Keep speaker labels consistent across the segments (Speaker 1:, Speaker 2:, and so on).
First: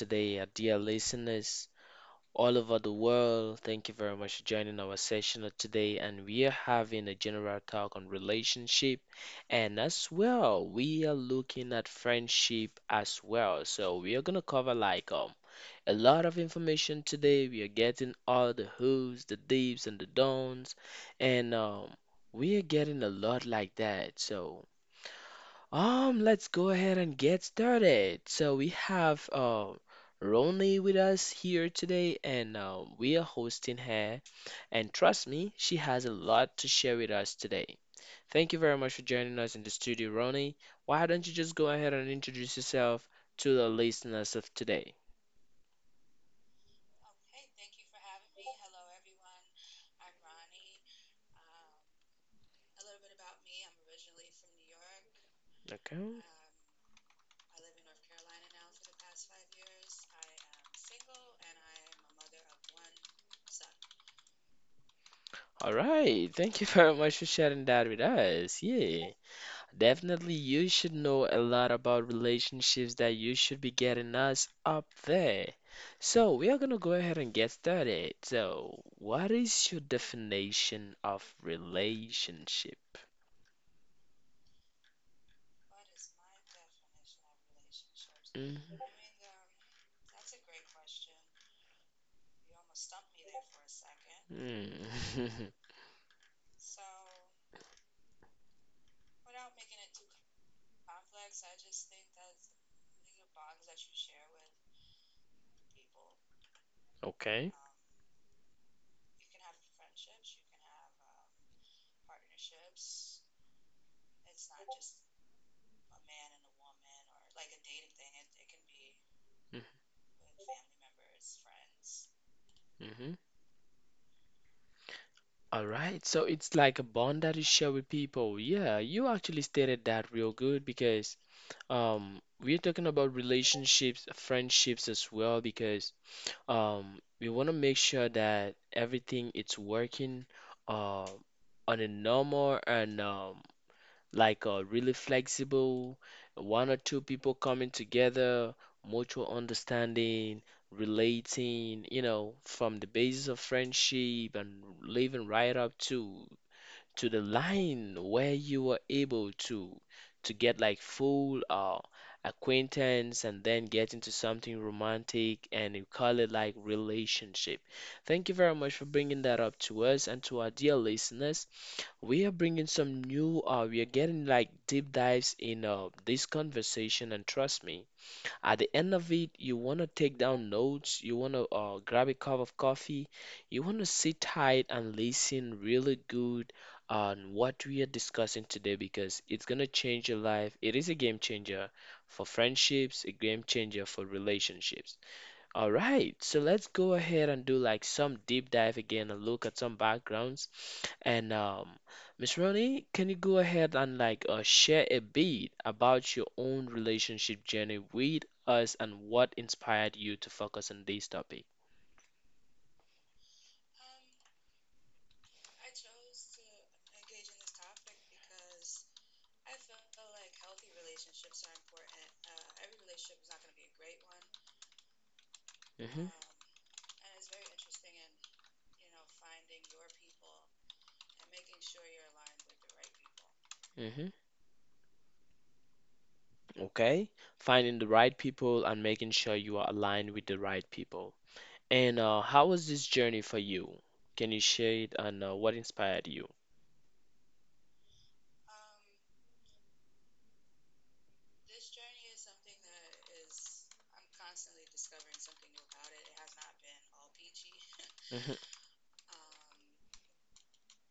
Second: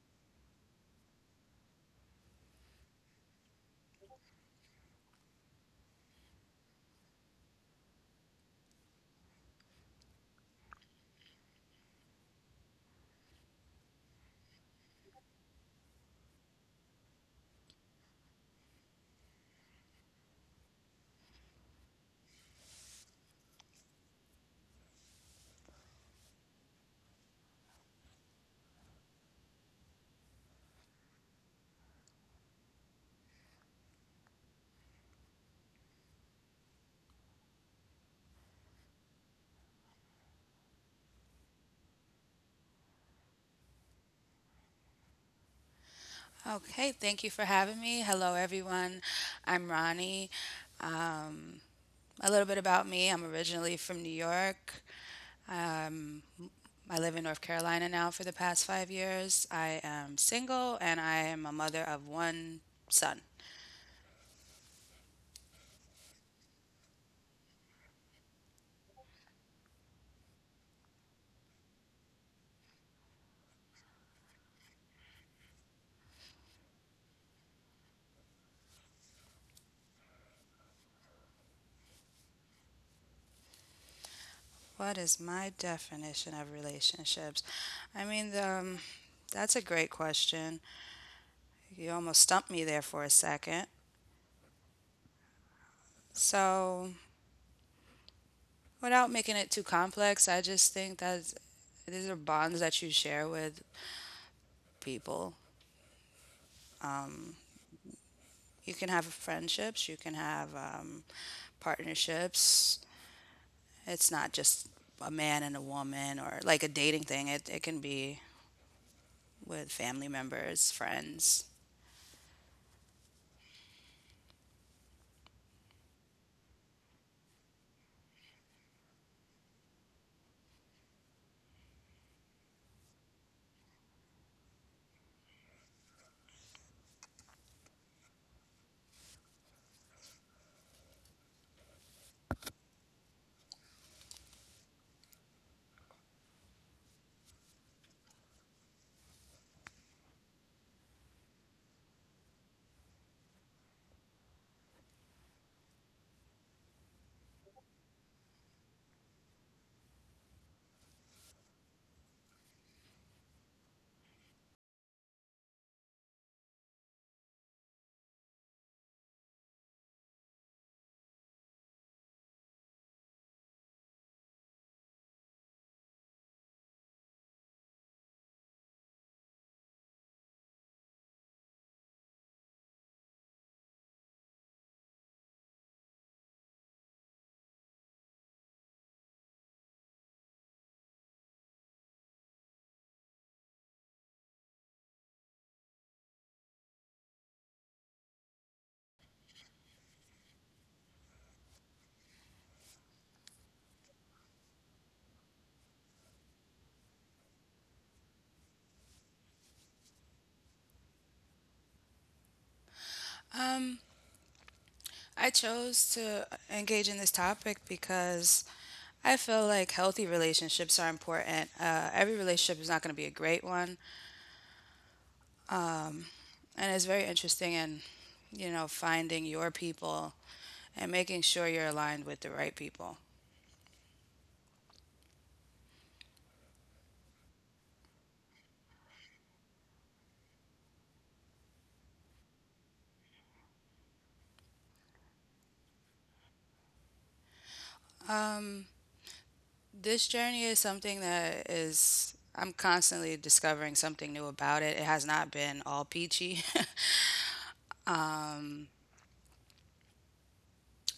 Speaker 1: today, our dear listeners all over the world. Thank you very much for joining our session of today. And we are having a general talk on relationship, and as well, we are looking at friendship as well. So we are gonna cover like a lot of information today. We are getting all the who's, the deeps, and the don'ts, and we are getting a lot like that. So. Let's go ahead and get started. So we have Ronnie with us here today, and we are hosting her. And trust me, she has a lot to share with us today. Thank you very much for joining us in the studio, Ronnie. Why don't you just go ahead and introduce yourself to the listeners of today?
Speaker 2: Okay, thank you for having me. Hello, everyone. I'm Ronnie. Um, a little bit about me, I'm originally from New York. Um,
Speaker 1: Okay.
Speaker 2: I live in North Carolina now for the past 5 years. I am single and I am a mother of one son.
Speaker 1: All right. Thank you very much for sharing that with us. Yeah. Definitely, you should know a lot about relationships that you should be getting us up there. So, we are gonna go ahead and get started. So, what is your definition of relationship?
Speaker 2: What is my definition of relationships? I mean,
Speaker 1: Mhm.
Speaker 2: that's a great question. You almost stumped me there for a second.
Speaker 1: Mm.
Speaker 2: So, without making it too complex, I just think that these are bonds that you share with people.
Speaker 1: Okay.
Speaker 2: You can have friendships, you can have partnerships. It's not just a man and a woman or like a dating thing, it can be with family members, friends.
Speaker 1: Mm-hmm. All right, so it's like a bond that you share with people. Yeah, you actually stated that real good because we're talking about relationships, friendships as well. Because we want to make sure that everything it's working, uh, on a normal and like a really flexible, one or two people coming together, mutual understanding, relating, you know, from the basis of friendship and living right up to the line where you were able to get like full acquaintance and then get into something romantic and you call it like relationship. Thank you very much for bringing that up to us and to our dear listeners. We are bringing some new we are getting like deep dives in this conversation, and trust me, at the end of it, you want to take down notes, you want to grab a cup of coffee, you want to sit tight and listen really good on what we are discussing today, because it's going to change your life. It is a game changer for friendships, a game changer for relationships. All right, so let's go ahead and do like some deep dive again and look at some backgrounds. And Miss Ronnie, can you go ahead and like share a bit about your own relationship journey with us and what inspired you to focus on this topic?
Speaker 2: Um, I chose to engage in this topic because I feel like healthy relationships are important. Every relationship is not going to be a great one,
Speaker 1: Hmm.
Speaker 2: and it's very interesting and, you know, finding your people and making sure you're aligned with the right people.
Speaker 1: Hmm. Okay, finding the right people and making sure you are aligned with the right people. And how was this journey for you? Can you share it and what inspired you?
Speaker 2: This journey is something that is, I'm constantly discovering something new about it. It has not been all peachy.
Speaker 1: Hmm,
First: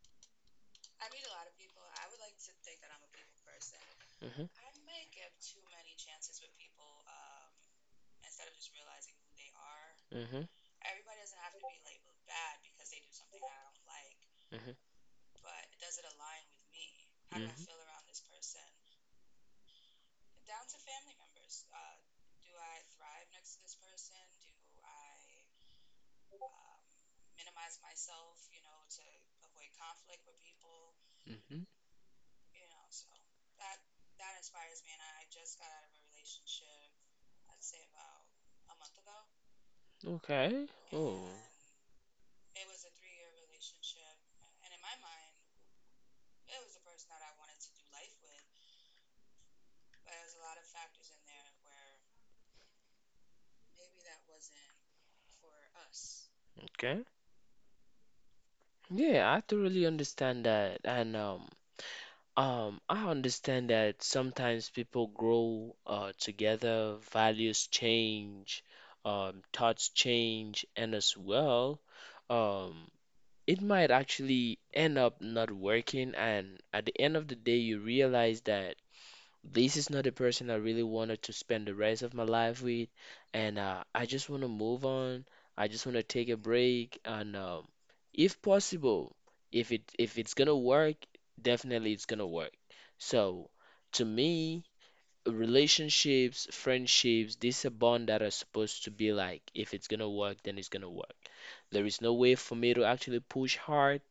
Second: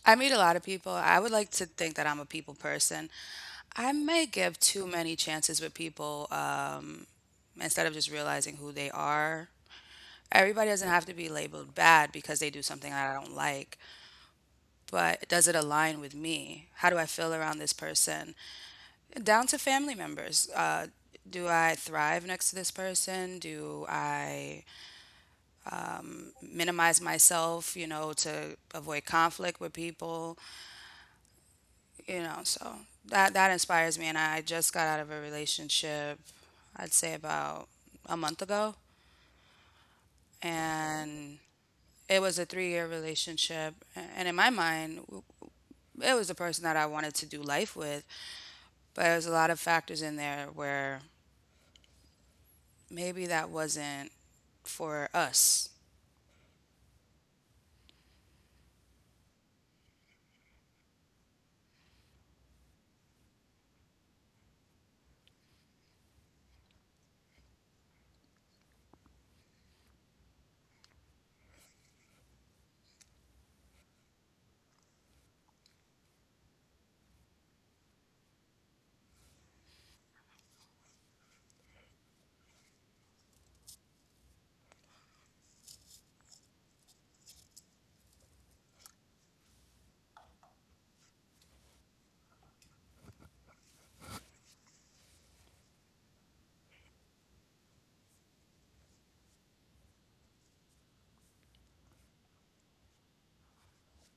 Speaker 2: I meet a lot of people. I would like to think that I'm a people person. I may
Speaker 1: hmm,
Speaker 2: give too many chances with people, instead of just realizing who they are.
Speaker 1: hmm,
Speaker 2: Everybody doesn't have to be labeled bad because they do something that I don't like,
Speaker 1: hmm,
Speaker 2: but does it align with me? How do I feel
Speaker 1: hmm,
Speaker 2: around this person? Down to family members. Do I thrive next to this person? Do I minimize myself, you know, to avoid conflict with people?
Speaker 1: hmm.
Speaker 2: You know, so that inspires me. And I just got out of a relationship, I'd say about a month ago,
Speaker 1: Okay. Oh.
Speaker 2: and it was a 3 year relationship. And in my mind, it was the person that I wanted to do life with, but there's a lot of factors in there where maybe that wasn't for us.
Speaker 1: And okay. Yeah, I thoroughly understand that. And I understand that sometimes people grow together, values change, thoughts change, and as well, um it might actually end up not working, and at the end of the day you realize that this is not the person I really wanted to spend the rest of my life with, and I just want to move on. I just want to take a break, and if possible, if it's gonna work, definitely it's gonna work. So, to me, relationships, friendships, this is a bond that are supposed to be like, if it's gonna work, then it's gonna work. There is no way for me to actually push hard,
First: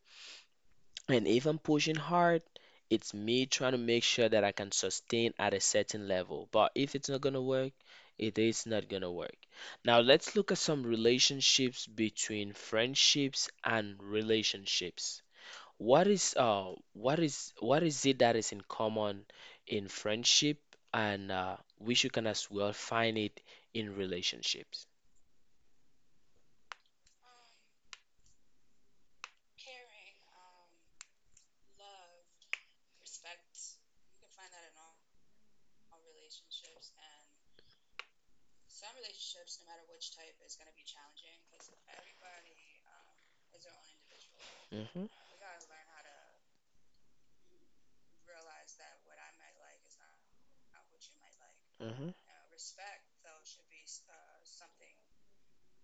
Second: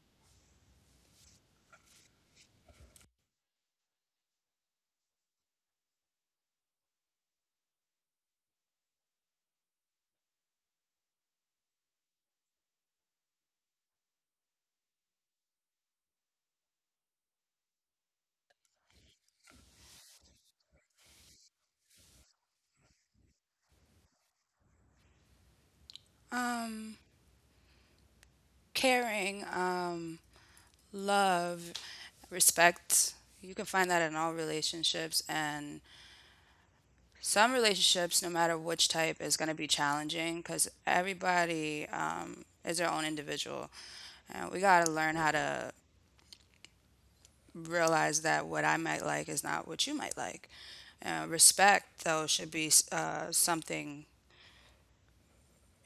Speaker 1: and if I'm pushing hard, it's me trying to make sure that I can sustain at a certain level. But if it's not gonna work, it is not gonna work. Now let's look at some relationships between friendships and relationships. What is it that is in common in friendship, and we should can as well find it in relationships.
Speaker 2: Um, caring, love, respect. You can find that in all relationships. And some relationships, no matter which type, is going to be challenging because everybody, is their own individual. And we got to
Speaker 1: Mm-hmm,
Speaker 2: learn how to realize that what I might like is not what you might like. Respect,
Speaker 1: mm-hmm,
Speaker 2: though, should be something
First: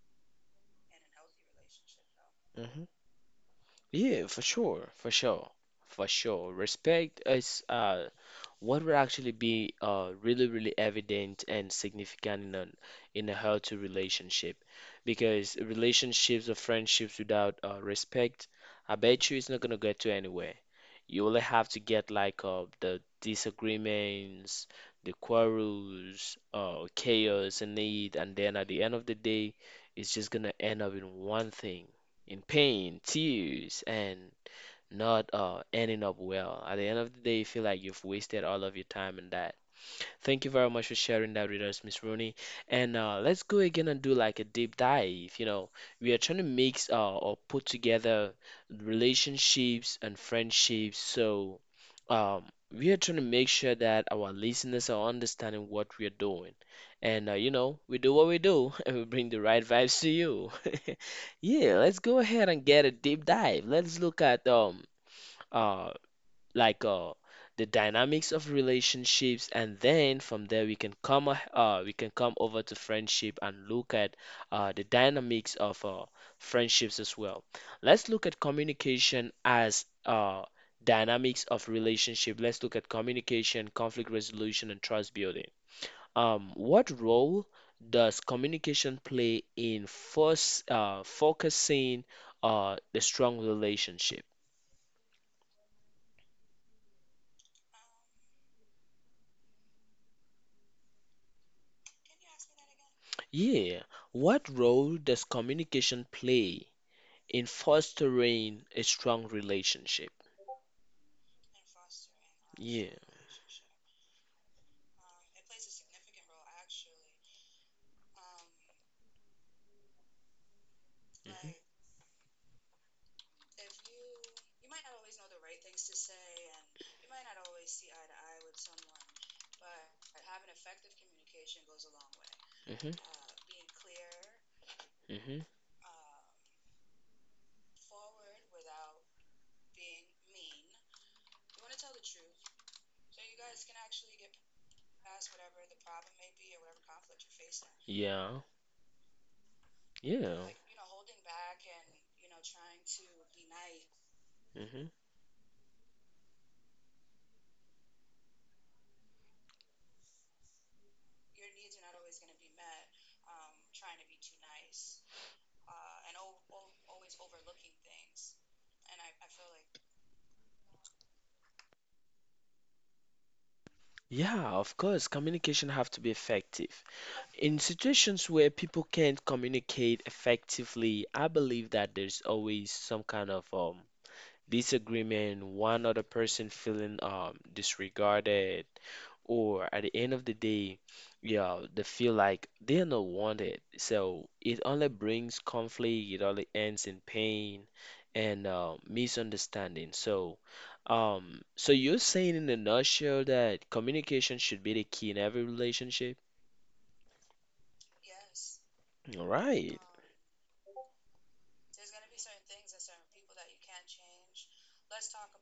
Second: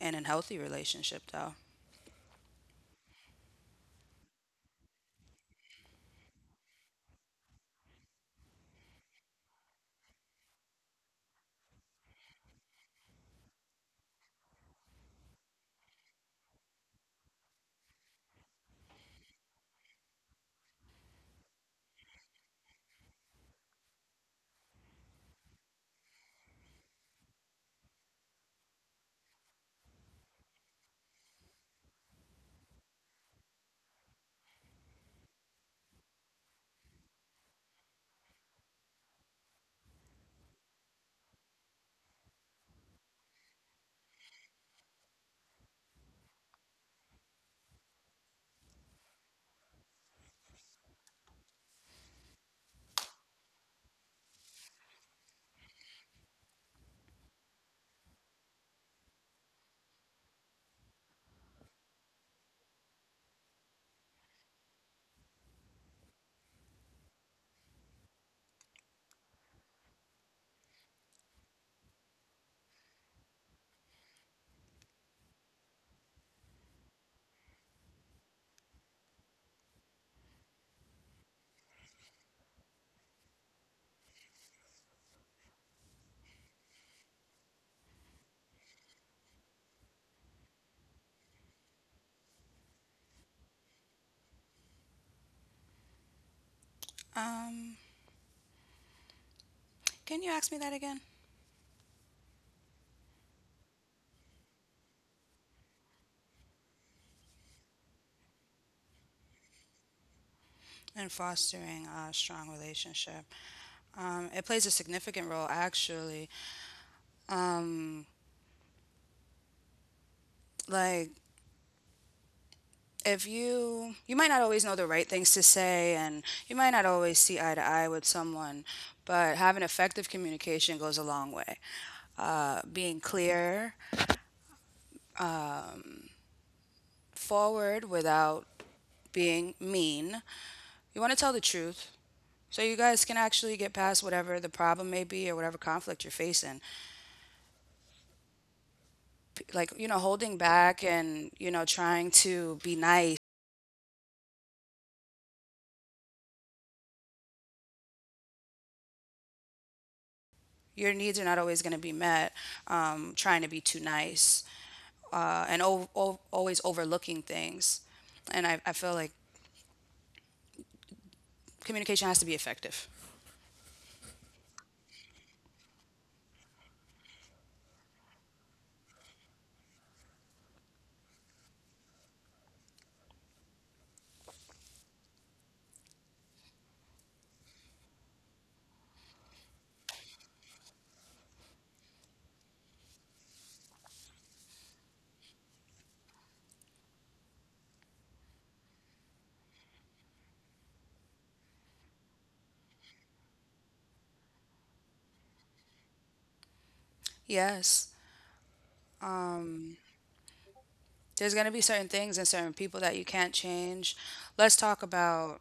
Speaker 2: in a healthy relationship, though.
Speaker 1: mm-hmm. Yeah, for sure, for sure, for sure. Respect is What would actually be really, really evident and significant in a healthy relationship? Because relationships or friendships without respect, I bet you it's not gonna get to anywhere. You only have to get like the disagreements, the quarrels, chaos and need, and then at the end of the day, it's just gonna end up in one thing, in pain, tears, and not ending up well. At the end of the day, you feel like you've wasted all of your time in that. Thank you very much for sharing that with us, Miss Rooney. And let's go again and do like a deep dive. You know, we are trying to mix or put together relationships and friendships. So um, we are trying to make sure that our listeners are understanding what we are doing. And you know, we do what we do and we bring the right vibes to you. Yeah, let's go ahead and get a deep dive. Let's look at uh, like the dynamics of relationships, and then from there we can come over to friendship and look at the dynamics of friendships as well. Let's look at communication as dynamics of relationship. Let's look at communication, conflict resolution, and trust building. What role does communication play in first focusing the strong relationship?
Speaker 2: Um, Can you ask me that again?
Speaker 1: Yeah, what role does communication play in fostering a strong relationship?
Speaker 2: In fostering a strong
Speaker 1: Yeah.
Speaker 2: relationship, it plays a significant role actually. Like,
Speaker 1: Mhm.
Speaker 2: if you might not always know the right things to say, and you might not always see eye to eye with someone, but having effective communication goes a long way.
Speaker 1: Mhm.
Speaker 2: Being clear,
Speaker 1: Mhm.
Speaker 2: forward without being mean. You want to tell the truth, so you guys can actually get past whatever the problem may be or whatever conflict you're facing.
Speaker 1: Yeah.
Speaker 2: Like, you know, holding
Speaker 1: Yeah.
Speaker 2: back and, you know, trying to be nice,
Speaker 1: Mhm.
Speaker 2: your needs are not always going to be met. Trying to be too nice, and always overlooking things, and I feel like communication has to be effective.
Speaker 1: Yeah, of course, communication have to be effective. In situations where people can't communicate effectively, I believe that there's always some kind of disagreement, one other person feeling disregarded, or at the end of the day, yeah, they feel like they're not wanted. So it only brings conflict, it only ends in pain and misunderstanding. So, so you're saying in a nutshell that communication should be the key in every relationship?
Speaker 2: Yes,
Speaker 1: All right.
Speaker 2: there's going to be certain things and certain people that you can't change. Let's talk about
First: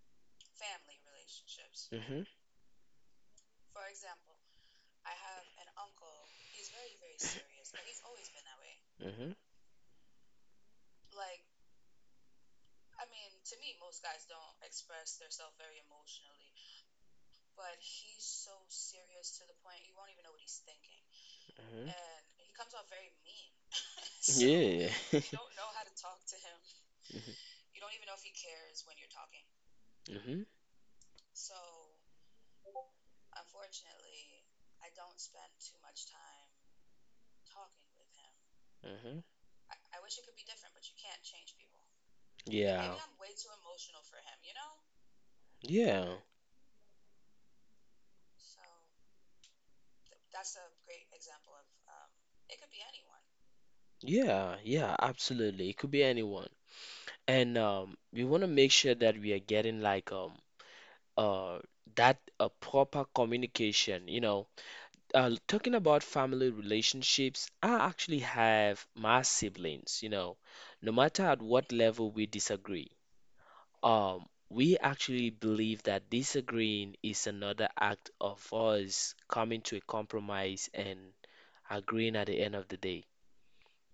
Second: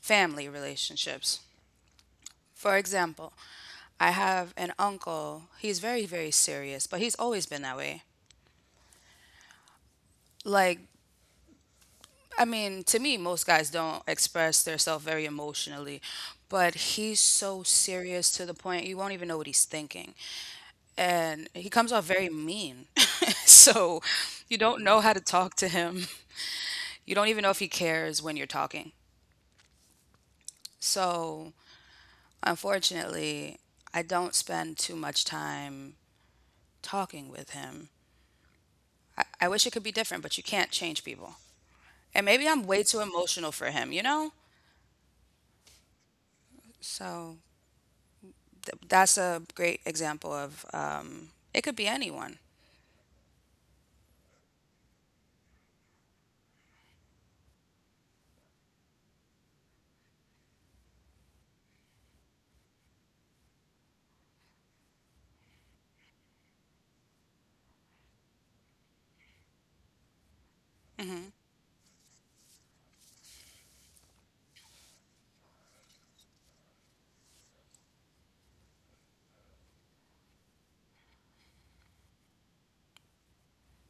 Speaker 2: family relationships,
Speaker 1: Mm-hmm.
Speaker 2: for example. I have an uncle. He's very, very serious, but he's always been that way.
Speaker 1: Mm-hmm.
Speaker 2: Like, I mean, to me, most guys don't express themselves very emotionally, but he's so serious to the point you won't even know what he's thinking. And he
Speaker 1: Hmm.
Speaker 2: comes off very mean. So you don't
Speaker 1: Yeah.
Speaker 2: know how to talk to him. You don't even know if he cares when you're talking.
Speaker 1: him. Hmm,
Speaker 2: So, unfortunately, I don't spend too much time talking with him.
Speaker 1: hmm.
Speaker 2: I wish it could be different, but you can't change people. And maybe
Speaker 1: Maybe.
Speaker 2: I'm way
Speaker 1: Yeah.
Speaker 2: too emotional for him, you know?
Speaker 1: Yeah,
Speaker 2: So, that's a great example of, it could be anyone.
Speaker 1: yeah, yeah, absolutely. It could be anyone. And we want to make sure that we are getting like uh that a proper communication. Talking about family relationships, I actually have my siblings. No matter at what level we disagree, we actually believe that disagreeing is another act of us coming to a compromise and agreeing at the end of the day,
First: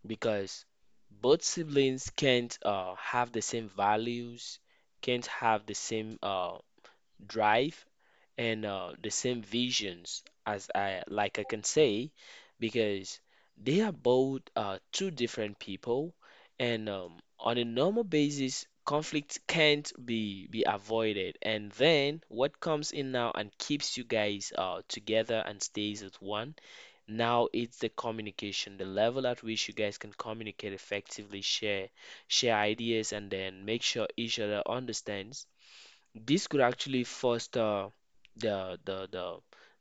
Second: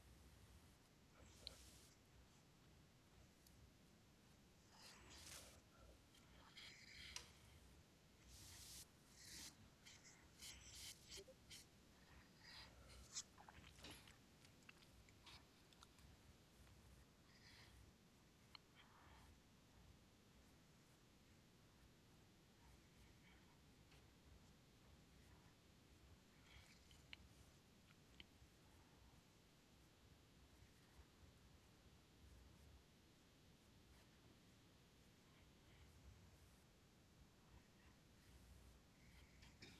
Speaker 1: because both siblings can't have the same values, can't have the same drive, and the same visions, as I, like, I can say, because they are both two different people. And on a normal basis, conflict can't be avoided, and then what comes in now and keeps you guys together and stays as one, now it's the communication, the level at which you guys can communicate effectively, share ideas, and then make sure each other understands. This could actually foster the the the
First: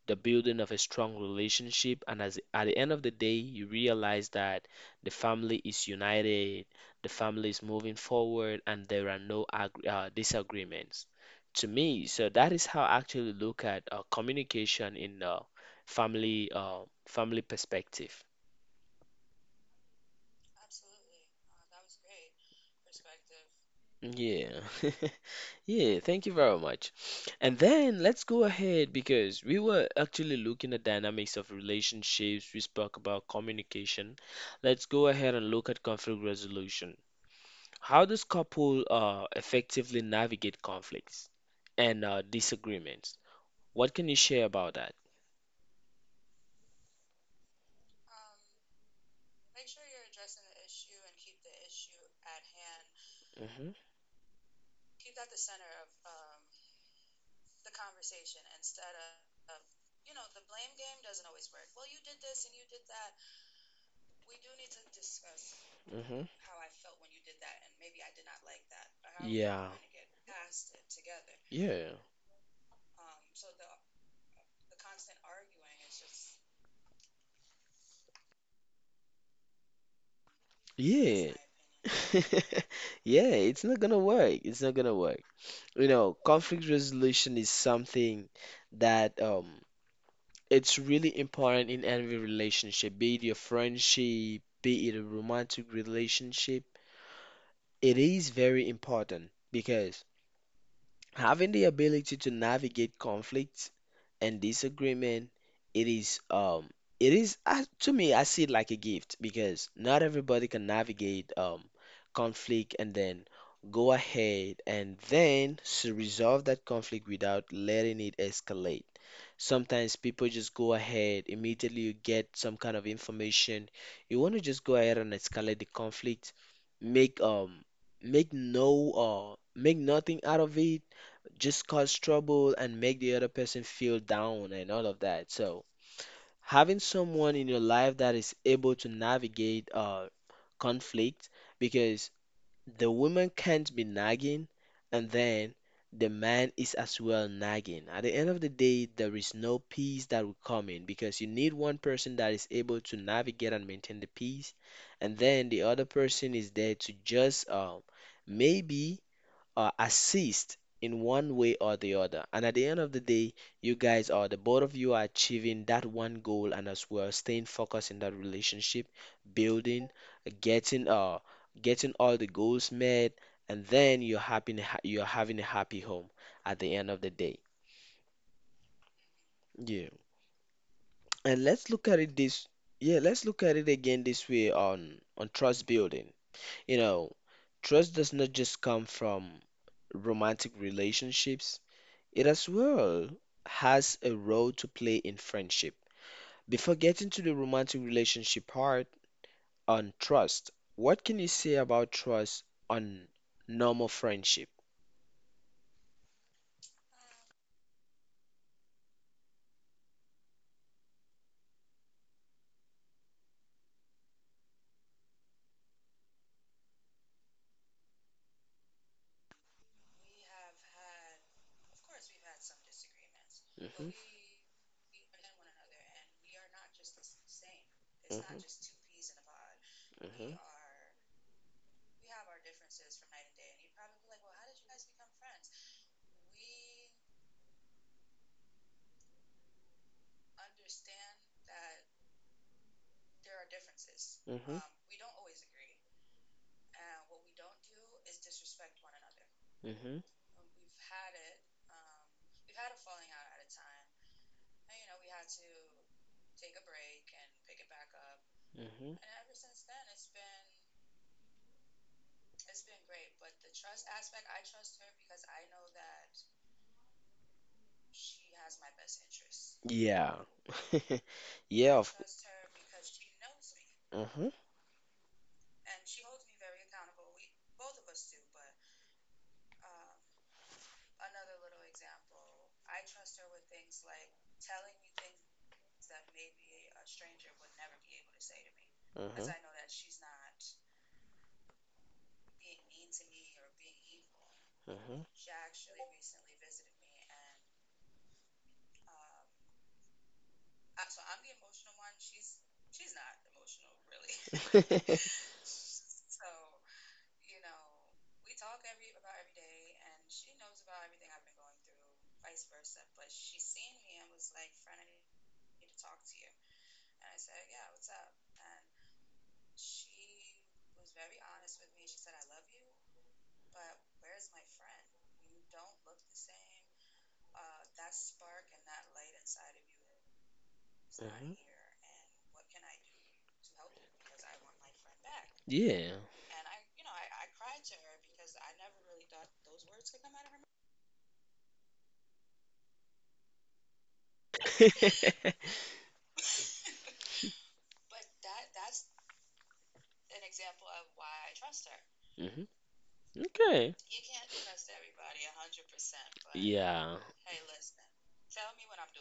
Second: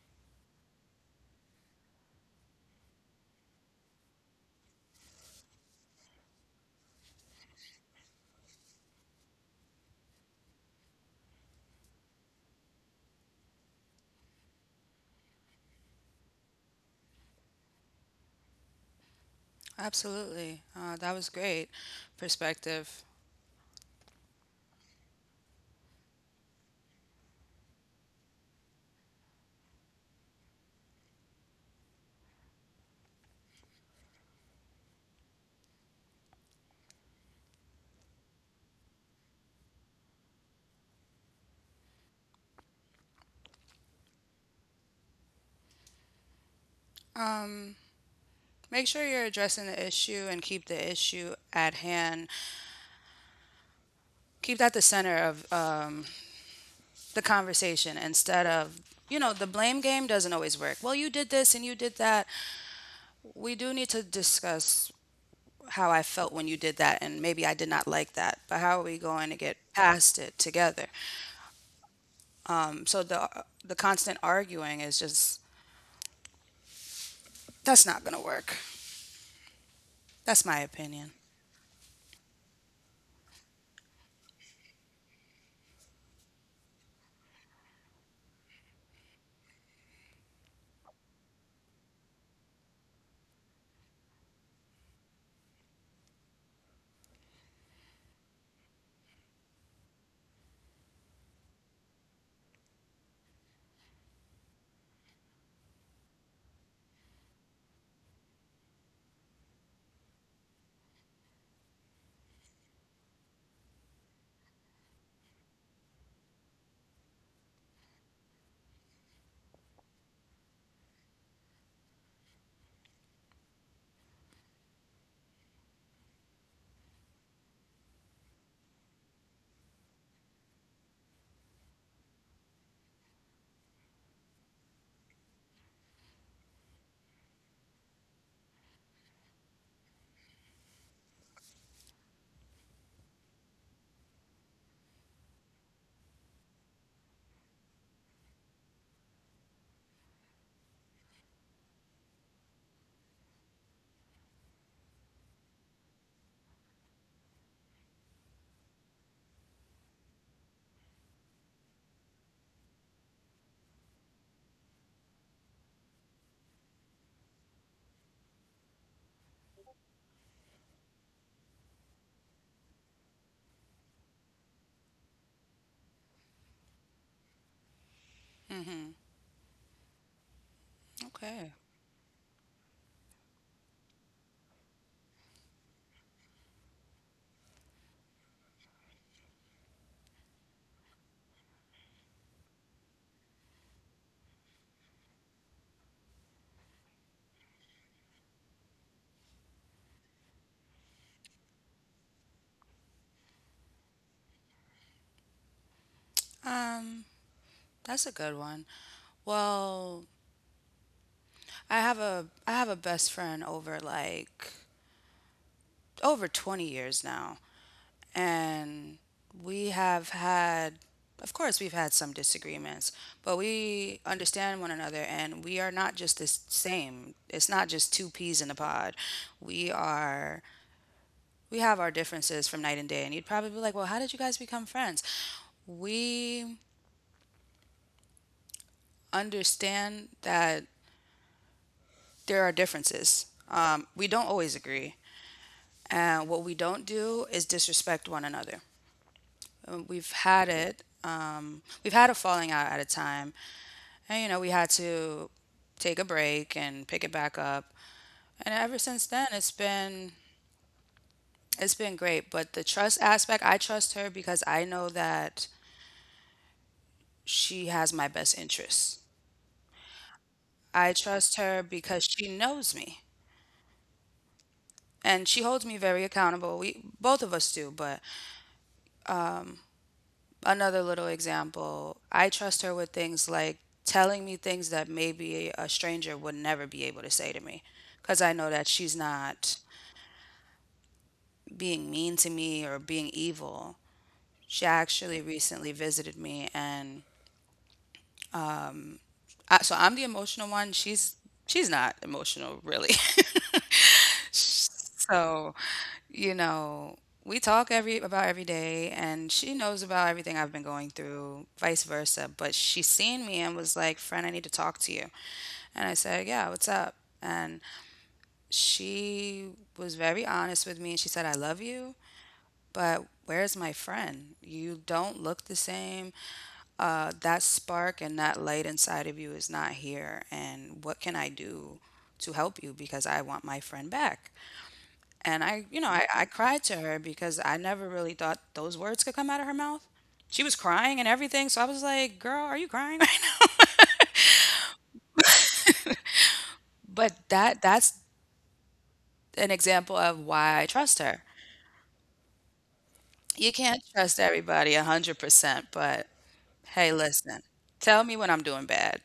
Speaker 1: the building of a strong relationship, and as at the end of the day, you realize that the family is united, the family is moving forward, and there are no disagreements. To me, so that is how I actually look at communication in family uh, family perspective.
Speaker 2: Absolutely. That was great perspective.
Speaker 1: Yeah. Yeah, thank you very much. And then let's go ahead, because we were actually looking at dynamics of relationships. We spoke about communication. Let's go ahead and look at conflict resolution. How does couple effectively navigate conflicts and disagreements? What can you share about that?
Speaker 2: Um, make sure you're addressing the issue and keep the issue at hand.
Speaker 1: Hmm,
Speaker 2: Keep that the center of, the conversation instead of, you know, the blame game doesn't always work. Well, you did this and you did that. We do need to discuss how I
Speaker 1: hmm.
Speaker 2: felt when you did that, and maybe I did not like that. But how are we going to get
Speaker 1: Yeah.
Speaker 2: past it together?
Speaker 1: Yeah.
Speaker 2: So the constant arguing is just, that's not going to work. That's my opinion.
Speaker 1: Yeah. Yeah, it's not gonna work. It's not gonna work. You know, conflict resolution is something that it's really important in every relationship, be it your friendship, be it a romantic relationship. It is very important because having the ability to navigate conflict and disagreement, it is um it is to me I see it like a gift, because not everybody can navigate conflict and then go ahead and then resolve that conflict without letting it escalate. Sometimes people just go ahead, immediately you get some kind of information, you want to just go ahead and escalate the conflict, make um make nothing out of it, just cause trouble and make the other person feel down and all of that. So, having someone in your life that is able to navigate conflict, because the woman can't be nagging and then the man is as well nagging. At the end of the day, there is no peace that will come in, because you need one person that is able to navigate and maintain the peace, and then the other person is there to just maybe assist in one way or the other. And at the end of the day, you guys are the both of you are achieving that one goal and as well staying focused in that relationship, building, getting uh getting all the goals met, and then you're having a happy home at the end of the day. Yeah. And
Speaker 2: Okay.
Speaker 1: let's look at it this yeah, let's look at it again this way on trust building. You know, trust does not just come from romantic relationships. It as well has a role to play in friendship. Before getting to the romantic relationship part on trust, what can you say about trust on normal friendship?
Speaker 2: Um, that's a good one. Well, I have a best friend over like over 20 years now, and we have had, of course we've had some disagreements, but
Speaker 1: hmm
Speaker 2: we understand one another and we are not just the same. It's not just two
Speaker 1: hmm
Speaker 2: peas in a pod. We are we have our differences from night and day, and you'd probably be like, "Well, how did you guys become friends?" We understand that there are differences. We don't
Speaker 1: hmm
Speaker 2: always agree. And what we don't do is disrespect one another.
Speaker 1: hmm hmm
Speaker 2: We've had it. We've had a falling out at a time. And, you know, we had to take a break and pick it back up. And
Speaker 1: hmm
Speaker 2: ever since then, it's been great. But the trust aspect, I trust her because I know that she has my best interests.
Speaker 1: Yeah.
Speaker 2: I trust
Speaker 1: Yeah,
Speaker 2: her
Speaker 1: of
Speaker 2: because she knows me,
Speaker 1: hmm hmm
Speaker 2: and she holds me very accountable. We both of us do, but another little example, I trust her with things like telling me things that maybe a stranger would never be able to say to me, because I know that she's not being mean to me or being evil.
Speaker 1: hmm
Speaker 2: She actually recently visited me, and I, so I'm the emotional one. She's not emotional really. So, you know, we talk every about every day, and she knows about everything I've been going through, vice versa. But she seen me and was like, "Friend, I need to talk to you." And I said, "Yeah, what's up?" And she was very honest with me, and she said, "I love you, but where's my friend? You don't look the same. That spark and that light inside of you is not here. And what can I
Speaker 1: hmm
Speaker 2: do to help you? Because I want my friend back." And I, you know,
Speaker 1: Yeah.
Speaker 2: I cried to her, because I never really thought those words could come out of her mouth. She was crying and everything. So I was like, "Girl, are you crying right now?"
Speaker 1: hmm
Speaker 2: But that's an example of why I trust her. You
Speaker 1: Okay.
Speaker 2: can't trust everybody 100%, but hey,
Speaker 1: Yeah.
Speaker 2: listen, tell me when I'm doing bad.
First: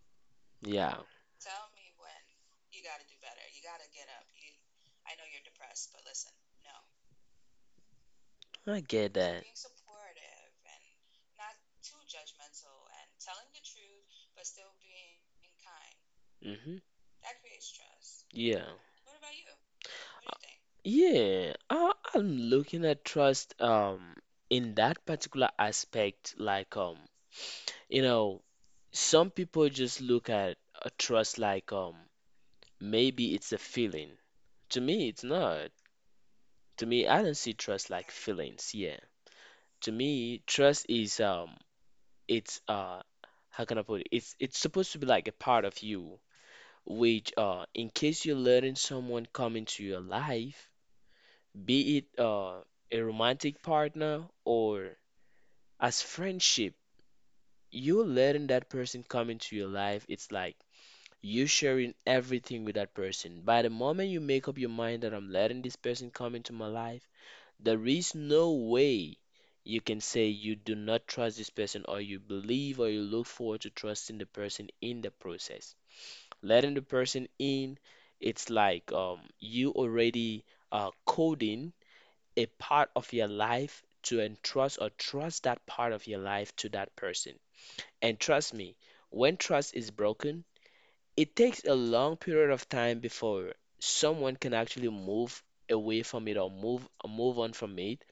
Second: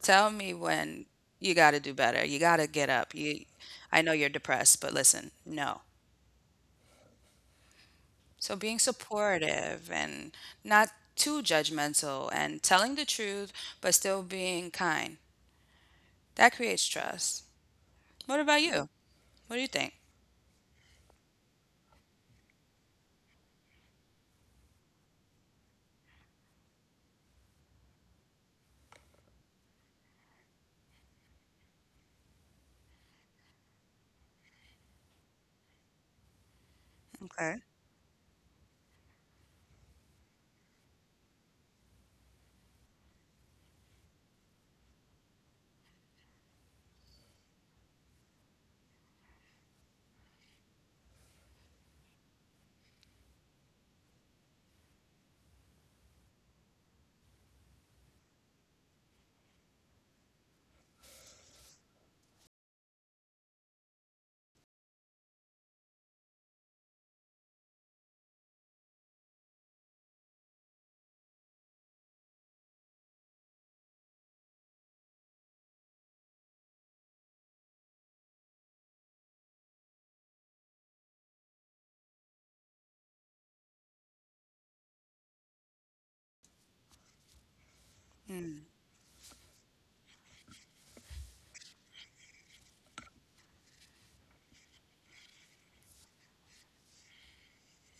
Speaker 2: Tell me
Speaker 1: Yeah.
Speaker 2: when you got to do better. You got to get up. You, I know you're depressed, but listen, no. So being
Speaker 1: I get just that.
Speaker 2: supportive and not too judgmental and telling the truth but still being kind, that
Speaker 1: And hmm
Speaker 2: creates trust. What about
Speaker 1: Yeah.
Speaker 2: you? What do you think?
Speaker 1: Yeah. I'm looking at trust in that particular aspect like you know, some people just look at a trust like maybe it's a feeling. To me it's not. To me I don't see
Speaker 2: Okay.
Speaker 1: trust like feelings. Yeah. To me trust is it's how can I put it? It's supposed to be like a part of you, which in case you're letting someone come into your life, be it a romantic partner or as friendship, you're letting that person come into your life. It's like you sharing everything with that person. By the moment you make up your mind that I'm letting this person come into my life, there is no way you can say you do not trust this person or you believe or you look forward to trusting the person in the process. Letting the person in, it's like you already are coding a part of your life to entrust or trust that part of your life to that person. And trust
Speaker 2: Mm.
Speaker 1: me, when trust is broken, it takes a long period of time before someone can actually move away from it or move on from it,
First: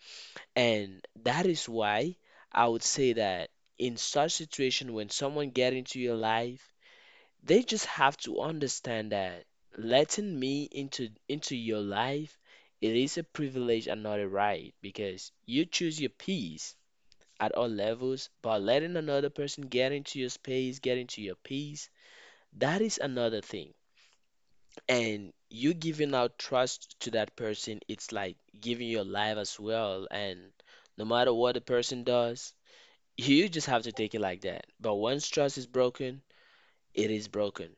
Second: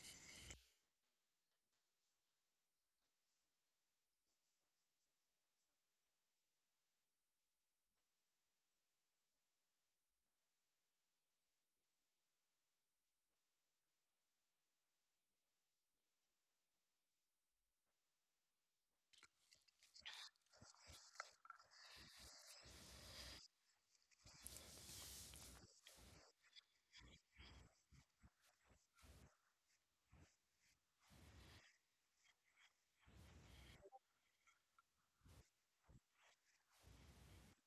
Speaker 1: and that is why I would say that in such situation when someone get into your life, they just have to understand that letting me into your life, it is a privilege and not a right because you choose your peace at all levels, but letting another person get into your space, get into your peace, that is another thing. And you giving out trust to that person, it's like giving your life as well. And no matter what the person does, you just have to take it like that. But once trust is broken, it is broken.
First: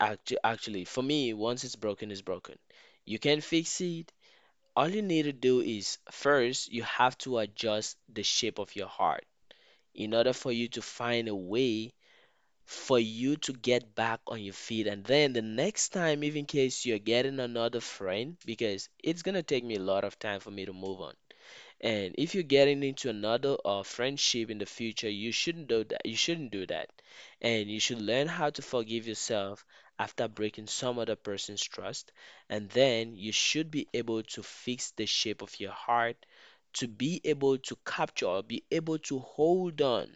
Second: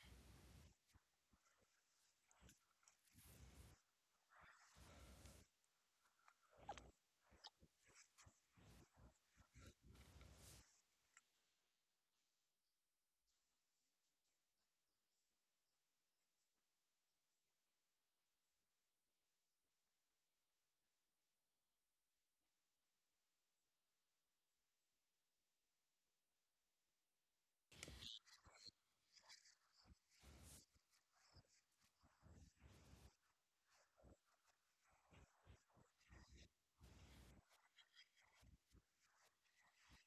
Speaker 1: Actually, for me, once it's broken, it's broken. You can fix it. All you need to do is first, you have to adjust the shape of your heart in order for you to find a way for you to get back on your feet. And then the next time, even in case you're getting another friend, because it's gonna take me a lot of time for me to move on. And if you're getting into another friendship in the future, you shouldn't do that. You shouldn't do that. And you should learn how to forgive yourself after breaking some other person's trust. And then you should be able to fix the shape of your heart to be able to capture or be able to hold on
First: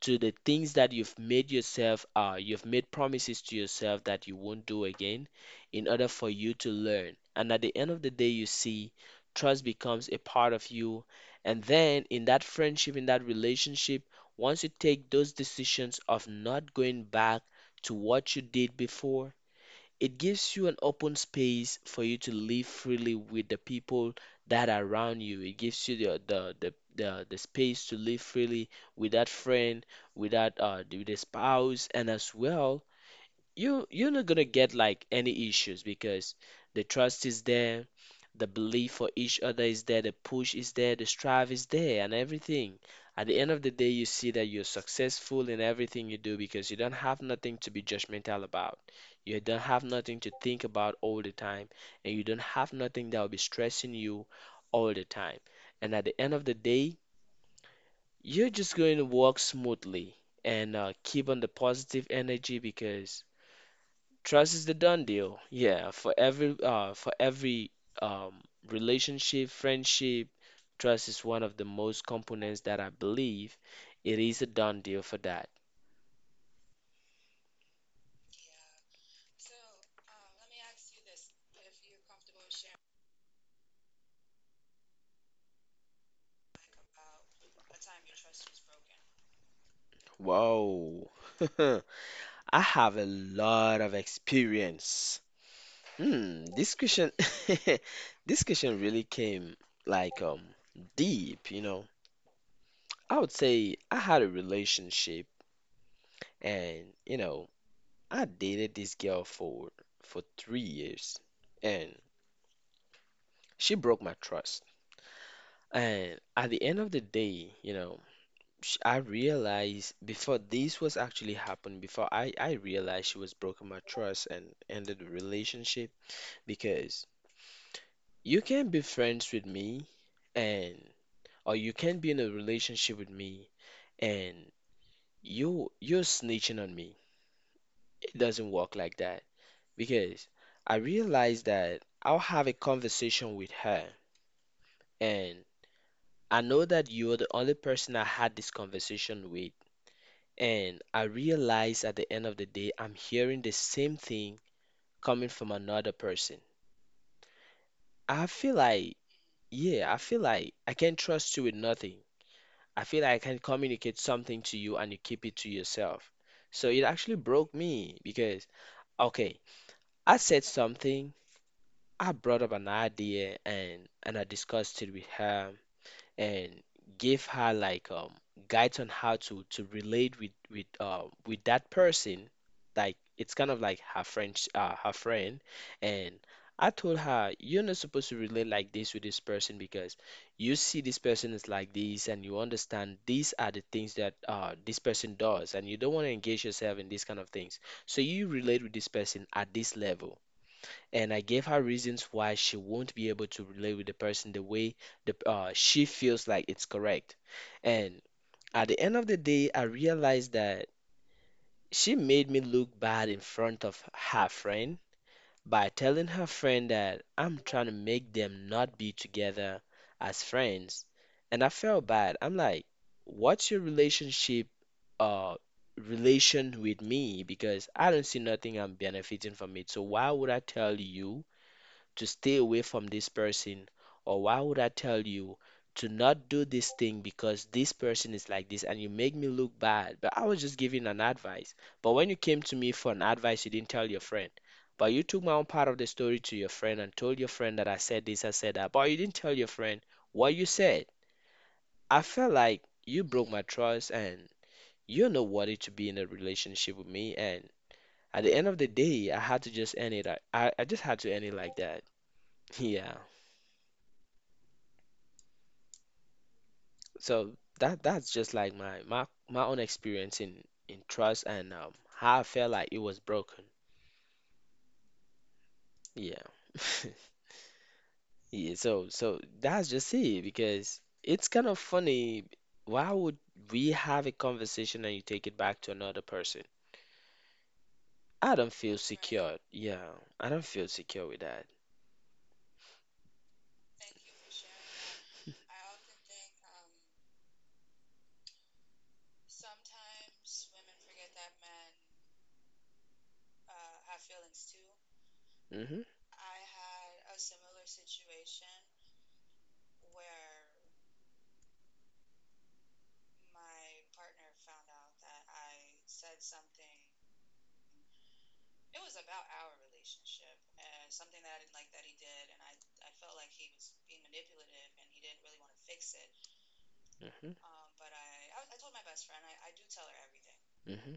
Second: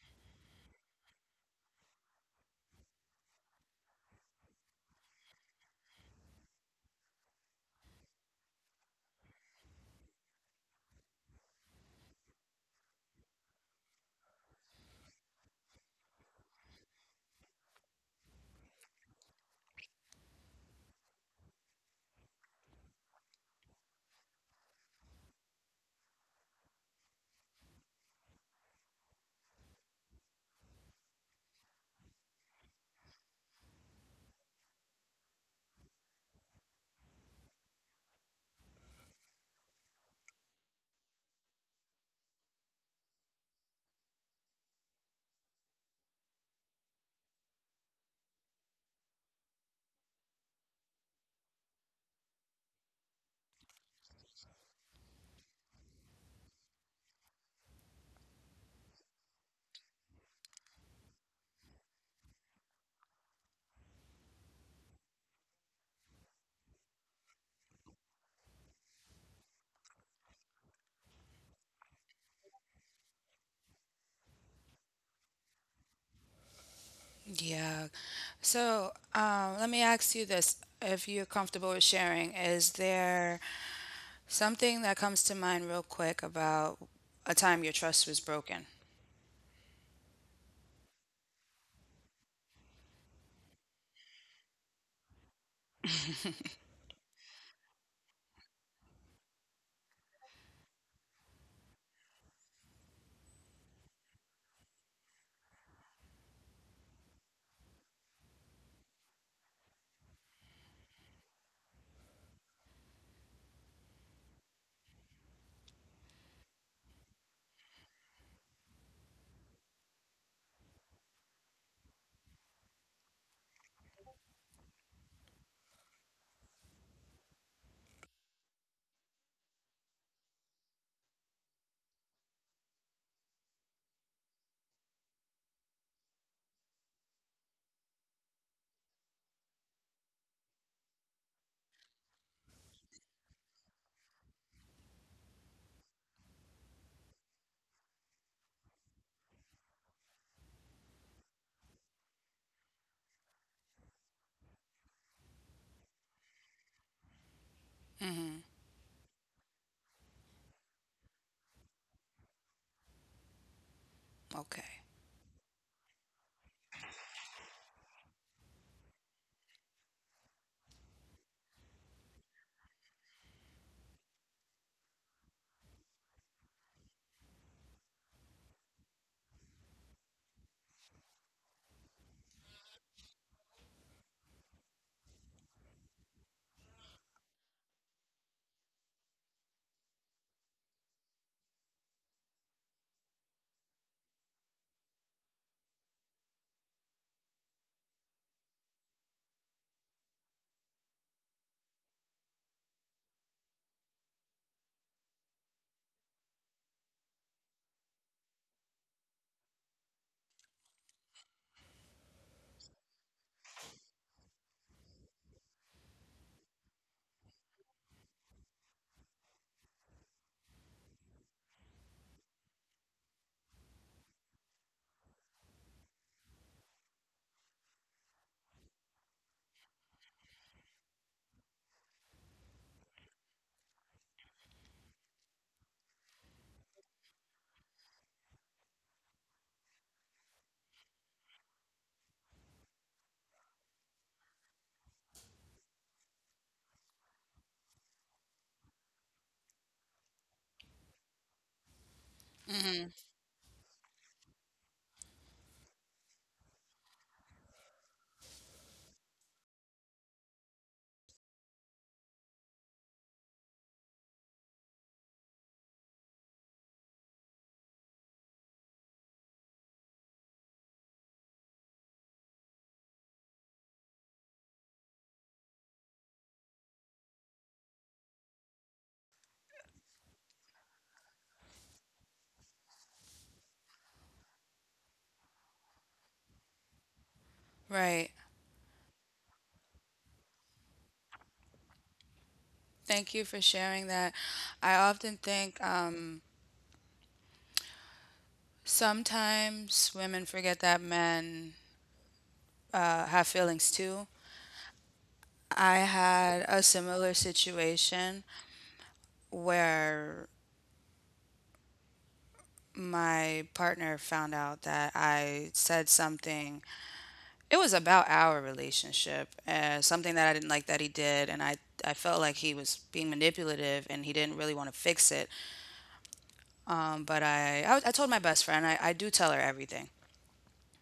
Speaker 1: to the things that you've made yourself you've made promises to yourself that you won't do again in order for you to learn, and at the end of the day you see trust becomes a part of you, and then in that friendship in that relationship, once you take those decisions of not going back to what you did before, it gives you an open space for you to live freely with the people that are around you. It gives you the space to live freely with that friend, with that with the spouse, and as well you're not gonna get like any issues because the trust is there, the belief for each other is there, the push is there, the strive is there, and everything. At the end of the day, you see that you're successful in everything you do because you don't have nothing to be judgmental about. You don't have nothing to think about all the time, and you don't have nothing that will be stressing you all the time. And at the end of the day, you're just going to walk smoothly and keep on the positive energy because trust is the done deal. Yeah, for every um relationship, friendship, trust is one of the most components that I believe it is a done deal for that.
Speaker 2: Yeah. So, let me ask you this. If you're comfortable with sharing, is there something that comes to mind real quick about a time your trust was broken?
Speaker 1: Whoa. I have a lot of experience. Hmm, this question this question really came like deep, you know. I would say I had a relationship, and you know, I dated this girl for 3 years, and she broke my trust. And at the end of the day, you know, sh I realized before this was actually happened, before I realized she was broken my trust and ended the relationship, because you can be friends with me and or you can be in a relationship with me and you're snitching on me. It doesn't work like that, because I realized that I'll have a conversation with her, and I know that you're the only person I had this conversation with. And I realize at the end of the day, I'm hearing the same thing coming from another person. I
Speaker 2: Mm-hmm.
Speaker 1: feel like, yeah, I feel like I can't trust you with nothing. I feel like I can communicate something to you and
Speaker 2: Okay.
Speaker 1: you keep it to yourself. So it actually broke me because, okay, I said something, I brought up an idea and I discussed it with her and gave her like guides on how to relate with with that person. Like it's kind of like her friend, and I told her you're not supposed to relate like this with this person because you see this person is like this and you understand these are the things that this person does and you don't want to engage yourself in these kind of things. So you relate with this person at this level, and I gave her reasons why she won't be able to relate with the person the way the she feels like it's correct. And at the end of the day, I realized that she made me look bad in front of her friend by telling her friend that I'm trying to make them not be together as friends. And I felt bad. I'm like, what's your uh relation with me? Because I don't see nothing I'm benefiting from it. So why would I tell you to stay away from this person? Or why would I tell you to not do this thing because this person is like this and you make me look bad? But I was just giving an advice. But when you came to me for an advice, you didn't tell your friend. But you took my own part of the story to your friend and told your friend that I said this, I said that. But you didn't tell your friend what you said. I felt like
Speaker 2: Mm-hmm.
Speaker 1: you broke my trust and you're not worthy to be in a relationship with me. And at the end of the day, I had to just end it. I just had to end it like that. Yeah. So that's just like my own experience in trust and how I felt like it was broken. Yeah. Yeah, so that's just it because it's kind of funny. Why would we have a conversation and you take it back to another person?
Speaker 2: Right.
Speaker 1: I don't feel secure. Yeah, I don't feel secure with that.
Speaker 2: Thank you for sharing that. I often think, sometimes women forget that men, have feelings too.
Speaker 1: Mm-hmm.
Speaker 2: I had a similar situation where my partner found out that I said something. It was about our relationship, something that I didn't like that he did, and I felt like he was being manipulative and he didn't really want to fix it.
Speaker 1: Mm-hmm.
Speaker 2: But I told my best friend. I do tell her everything.
Speaker 1: Mm-hmm.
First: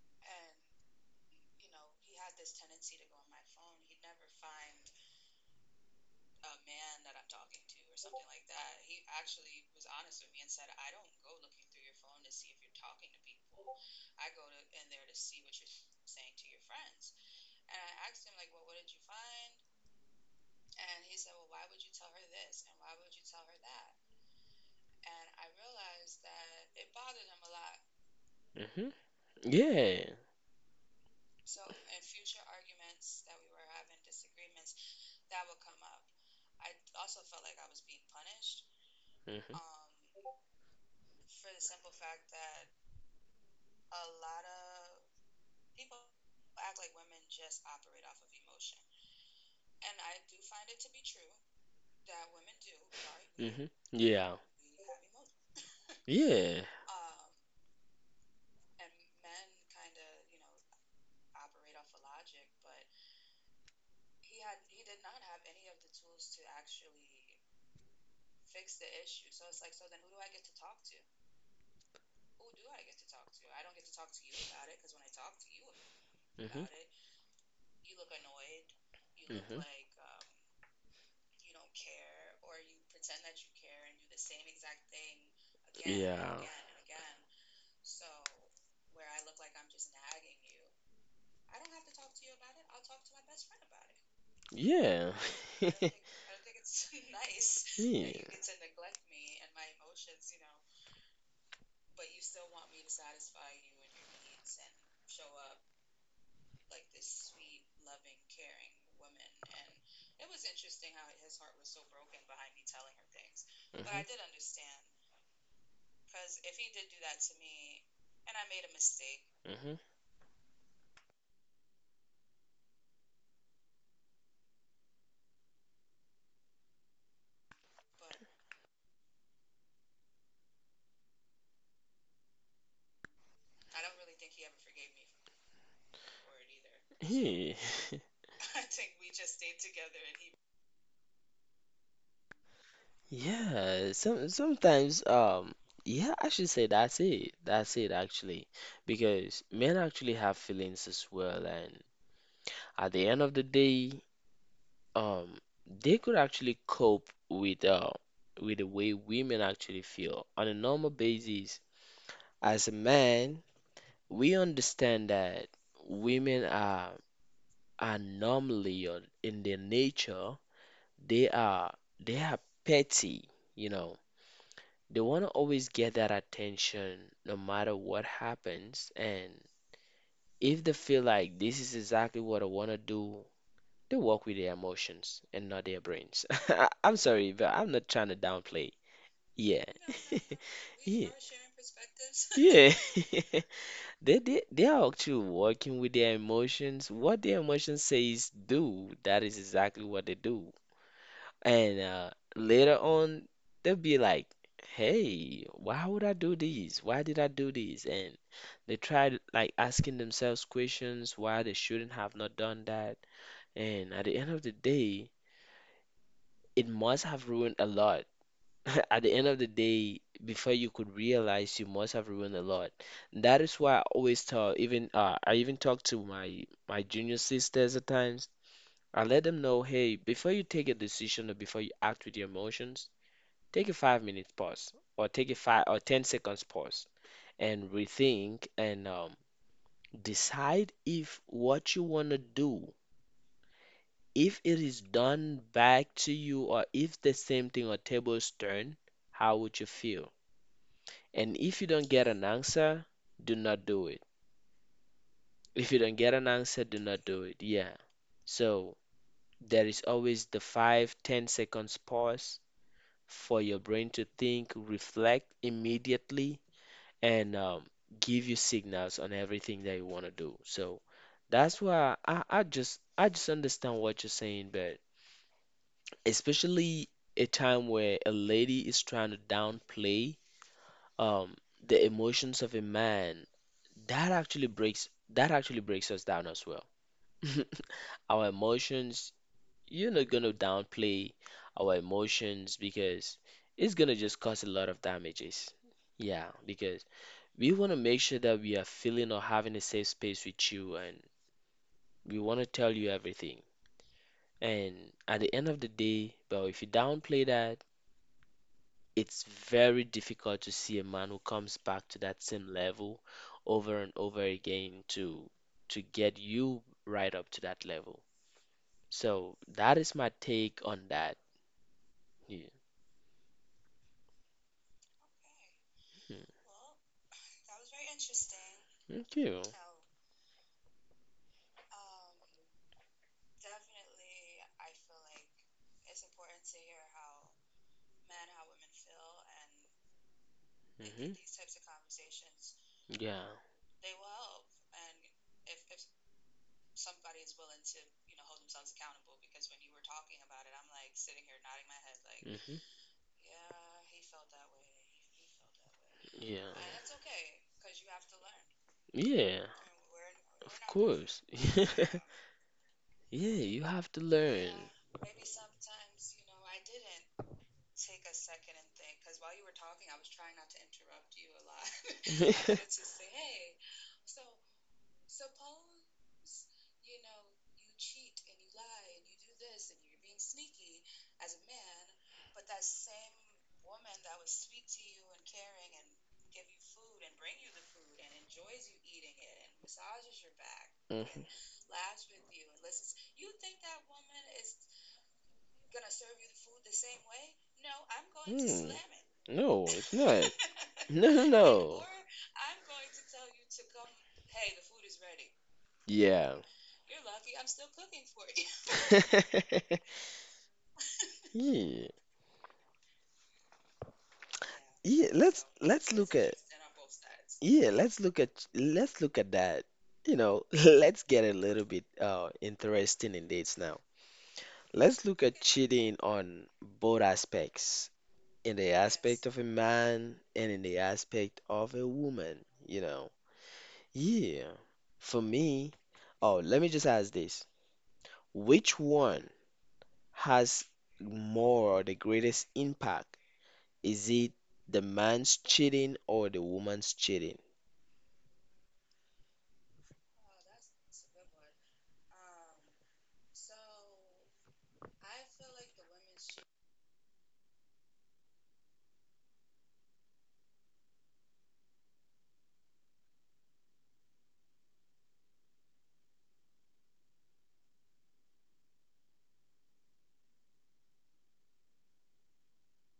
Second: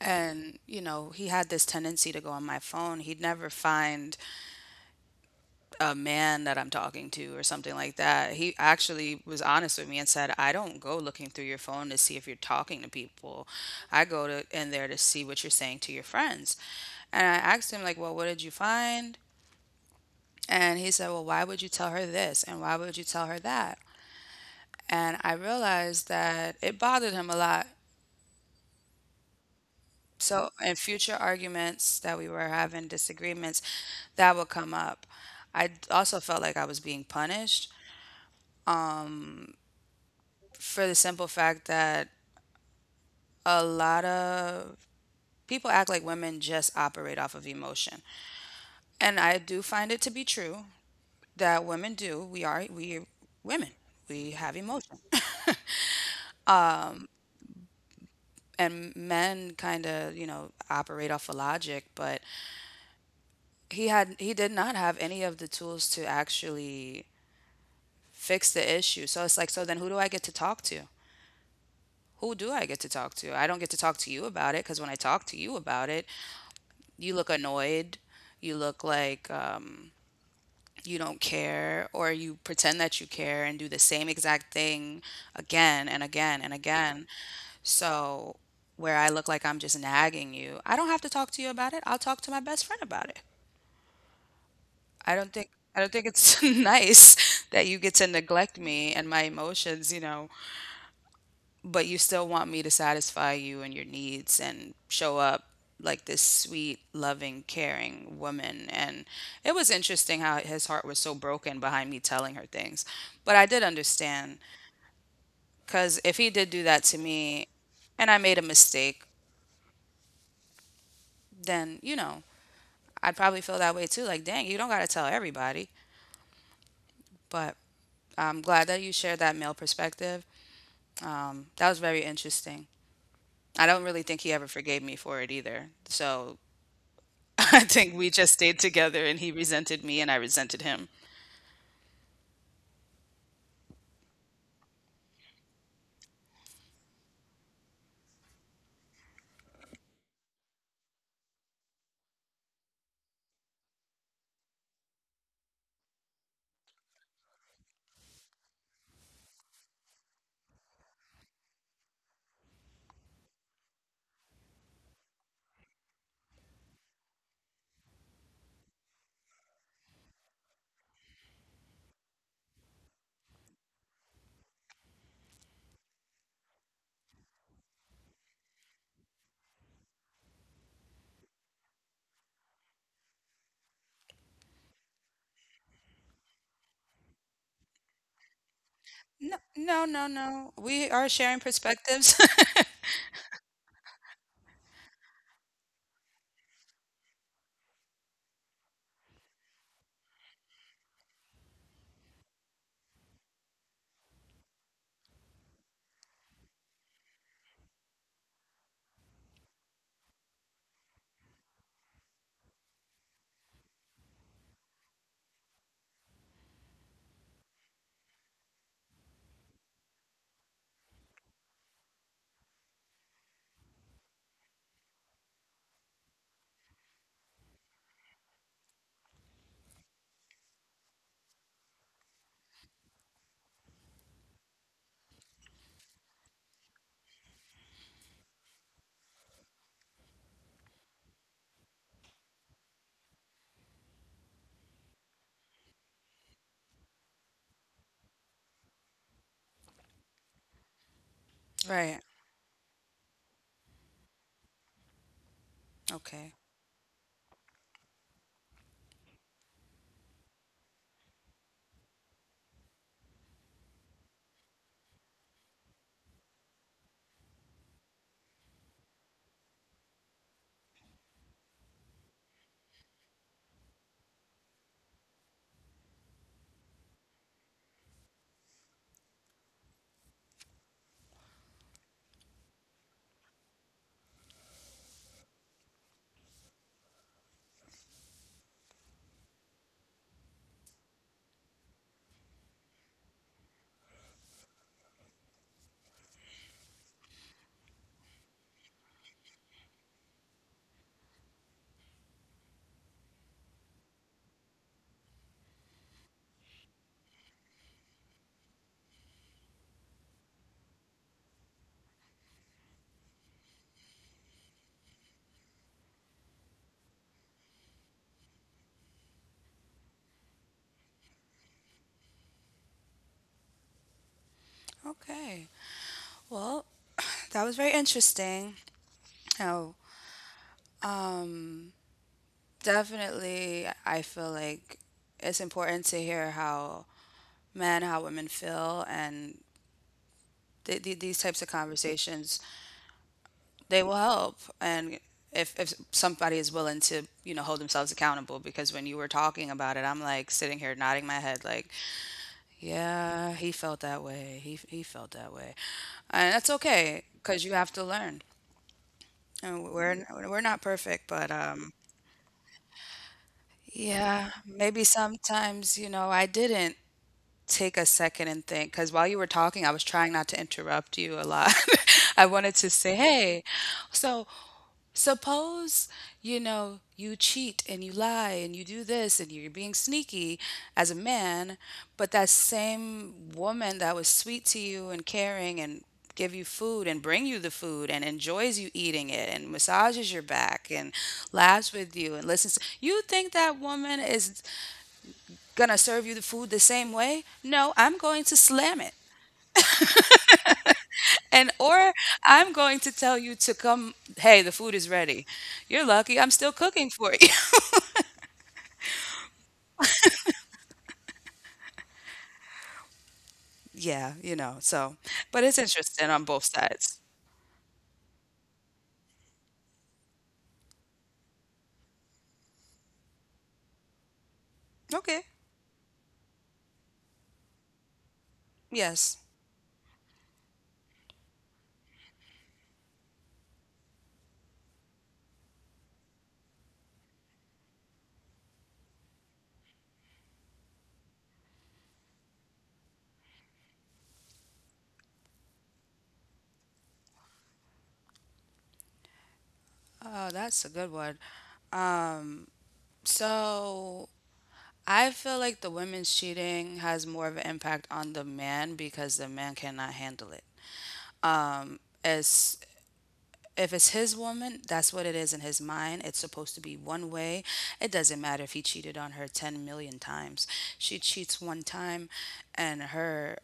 Speaker 2: And, you know, he had this tendency to go on my phone. He'd never find a man that I'm talking to or something like that. He actually was honest with me and said, "I don't go looking through your phone to see if you're talking to people. I go to in there to see what you're saying to your friends." And I asked him like, "Well, what did you find?" And he said, "Well, why would you tell her this and why would you tell her that?" And I realized that it bothered him a lot.
Speaker 1: Mm-hmm. Yeah.
Speaker 2: So, in future arguments that we were having, disagreements, that would come up. I also felt like I was being punished
Speaker 1: Mm-hmm.
Speaker 2: for the simple fact that a lot of people act like women just operate off of emotion. And I do find it to be true that women do. We
Speaker 1: Mm-hmm.
Speaker 2: women. We
Speaker 1: Yeah.
Speaker 2: have emotion.
Speaker 1: Yeah.
Speaker 2: And men kind of, you know, operate off of logic, but he did not have any of the tools to actually fix the issue. So it's like, so then who do I get to talk to? Who do I get to talk to? I don't get to talk to you about it, because when I talk to you about it,
Speaker 1: Mm-hmm.
Speaker 2: you look annoyed. You look like,
Speaker 1: Mm-hmm.
Speaker 2: you don't care, or you pretend that you care and do the same exact thing again and
Speaker 1: Yeah.
Speaker 2: again and again. So, where I look like I'm just nagging you, I don't have to talk to you about it. I'll talk to my best friend about it.
Speaker 1: Yeah.
Speaker 2: I don't think I don't think it's nice that you get to
Speaker 1: Yeah.
Speaker 2: neglect me and my emotions, you know, but you still want me to satisfy you and your needs and show up like this sweet, loving, caring woman. And it was interesting how his heart was so broken behind me telling her things. But I did
Speaker 1: Mhm.
Speaker 2: understand because if he did do that to me and I made a mistake, then, you know, I'd probably feel that way too. Like, dang, you don't got to tell everybody. But I'm glad that you shared that male perspective. That was very interesting. I don't really think he ever forgave me for it either. So
Speaker 1: Mhm. Yeah.
Speaker 2: I think we just stayed together and he resented me and I resented him.
Speaker 1: Yeah, sometimes yeah, I should say that's it. That's it actually. Because men actually have feelings as well, and at the end of the day, um they could actually cope with the way women actually feel on a normal basis. As a man, we understand that women are normally or in their nature, they are they are petty, you know. They want to always get that attention no matter what happens. And if they feel like this is exactly what I want to do, they work with their emotions and not their brains. I'm sorry, but I'm not trying to downplay.
Speaker 2: No, no,
Speaker 1: Yeah.
Speaker 2: no, no. We are sharing perspectives.
Speaker 1: Yeah. Yeah. They they are actually working with their emotions. What their emotions says do, that is exactly what they do. And later on, they'll be like, "Hey, why would I do this? "Why did I do this?" And they try like asking themselves questions why they shouldn't have not done that. And at the end of the day, it must have ruined a lot. At the end of the day, before you could realize, you must have ruined a lot. That is why I always tell, even I even talk to my junior sisters at times. I let them know, hey, before you take a decision or before you act with your emotions, take a 5-minute pause or take a 5 or 10 seconds pause and rethink and decide if what you want to do, if it is done back to you or if the same thing or tables turn, how would you feel? And if
Speaker 2: Right.
Speaker 1: you don't get an answer, do not do it. If you don't
Speaker 2: Okay.
Speaker 1: get an answer, do not do it. Yeah. So there is always the five, 10 seconds pause for your brain to think, reflect immediately, and give you signals on everything that you want to do. So that's why I just understand what you're saying, but especially a time where a lady is trying to downplay um the emotions of a man. That actually breaks us down as well. Our emotions, you're not gonna downplay our emotions because it's gonna just cause a lot of damages. Yeah, because we wanna make sure that we are feeling or having a safe space with you and we wanna tell you everything. And at the end of the day, well, if you downplay that, it's very difficult to see a man who comes back to that same level over and over again to get you right up to that level. So that is my take on that. Yeah.
Speaker 2: Okay.
Speaker 1: Hmm.
Speaker 2: Well, that was very interesting.
Speaker 1: Thank
Speaker 2: Now,
Speaker 1: you.
Speaker 2: um, definitely, I feel like it's important to hear how men, how women feel, and these
Speaker 1: Hmm.
Speaker 2: types of
Speaker 1: Yeah. Hmm.
Speaker 2: conversations, they will help. And if somebody is willing to, you know, hold themselves accountable, because when you were talking about it, I'm like sitting here nodding my head, like, yeah, he felt that way. He felt that way, and that's okay because you have to learn.
Speaker 1: Yeah.
Speaker 2: And
Speaker 1: Yeah.
Speaker 2: we're not
Speaker 1: Of
Speaker 2: perfect, but
Speaker 1: course. Yeah, you have
Speaker 2: yeah,
Speaker 1: to
Speaker 2: maybe
Speaker 1: learn.
Speaker 2: sometimes you know I didn't take a second and think because while you were talking, I was trying not to interrupt you a lot. I wanted to
Speaker 1: Mhm.
Speaker 2: say, hey, so suppose, you know, you cheat and you lie and you do this and you're being sneaky as a man, but that same woman that was sweet to you and caring and give you food and bring you the food and enjoys you eating it and massages your back and
Speaker 1: Mhm.
Speaker 2: laughs with you and listens, you think that woman is gonna serve you the food the same way? No, I'm going to slam it
Speaker 1: Hmm. No, it's not. No, no,
Speaker 2: and or
Speaker 1: no.
Speaker 2: I'm going to tell you to come, hey, the food is ready. You're
Speaker 1: Yeah.
Speaker 2: lucky I'm still cooking for you.
Speaker 1: Yeah.
Speaker 2: Yeah, you know,
Speaker 1: Yeah, so
Speaker 2: so
Speaker 1: let's
Speaker 2: but
Speaker 1: let's
Speaker 2: it's
Speaker 1: look at,
Speaker 2: interesting on both sides.
Speaker 1: yeah, let's look at that. You know, let's get a little bit interesting in dates now. Let's look at
Speaker 2: Okay.
Speaker 1: cheating on both aspects, in the aspect, yes,
Speaker 2: Yes.
Speaker 1: of a man and in the aspect of a woman, you know. Yeah. For me, oh, let me just ask this. Which one has more or the greatest impact? Is it the man's cheating or the woman's cheating?
Speaker 2: Oh, that's a good one. Um, so I feel like the women's cheating has more of an impact on the man because the man cannot handle it. As if it's his woman, that's what it is in his mind. It's supposed to be one way. It doesn't matter if he cheated on her 10 million times. She cheats one time and her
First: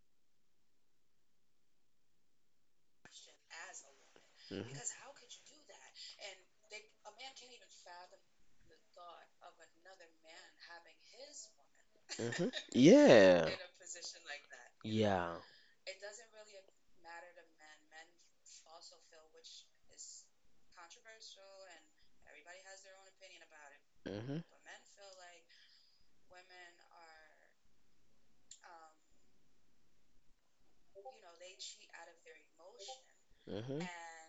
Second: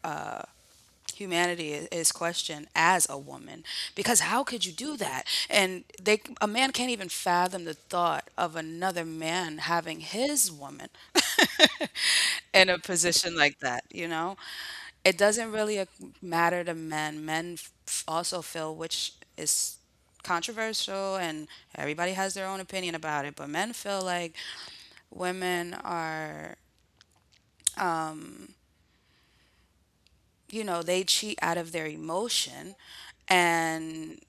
Speaker 2: humanity is questioned as a woman, because how
Speaker 1: Hmm.
Speaker 2: could you do that? And they, a man can't even fathom the thought of another man having his woman
Speaker 1: Hmm.
Speaker 2: in a position
Speaker 1: Yeah.
Speaker 2: like that, you know. It
Speaker 1: Yeah.
Speaker 2: doesn't really matter to men. Men also feel, which is controversial, and everybody has their own opinion about it, but men feel like
Speaker 1: Hmm.
Speaker 2: women are, you know, they cheat out of their emotion,
Speaker 1: Hmm.
Speaker 2: and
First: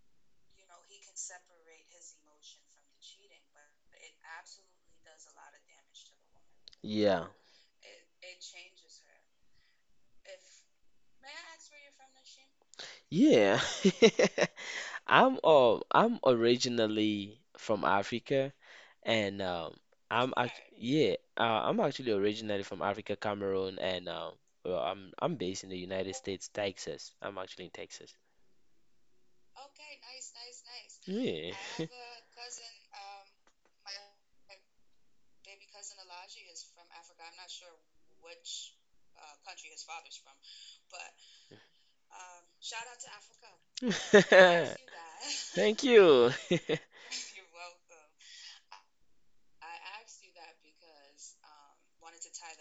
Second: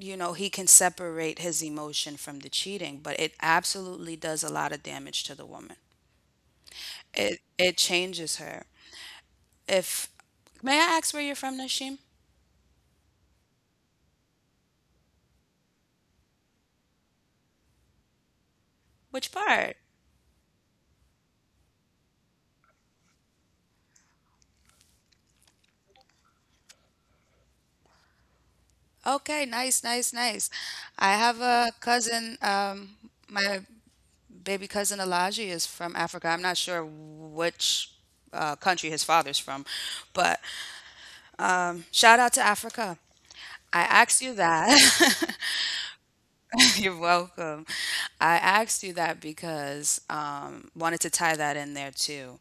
Speaker 2: you know, he can separate his emotion from the cheating, but it absolutely does a lot of damage to the woman.
Speaker 1: Yeah.
Speaker 2: It changes her. If may I ask where you're from, Nashim?
Speaker 1: Yeah. I'm originally from Africa,
Speaker 2: Which
Speaker 1: and
Speaker 2: part?
Speaker 1: I'm act yeah, I'm actually originally from Africa, Cameroon, and well, I'm based in the United States, Texas. I'm actually in Texas.
Speaker 2: Okay, nice, nice, nice. I have
Speaker 1: Yeah.
Speaker 2: a cousin, my baby cousin Elijah is from Africa. I'm not sure which country his father's from, but shout out to Africa. I asked you that.
Speaker 1: Thank you.
Speaker 2: You're welcome. I asked you that because wanted to tie that in there too.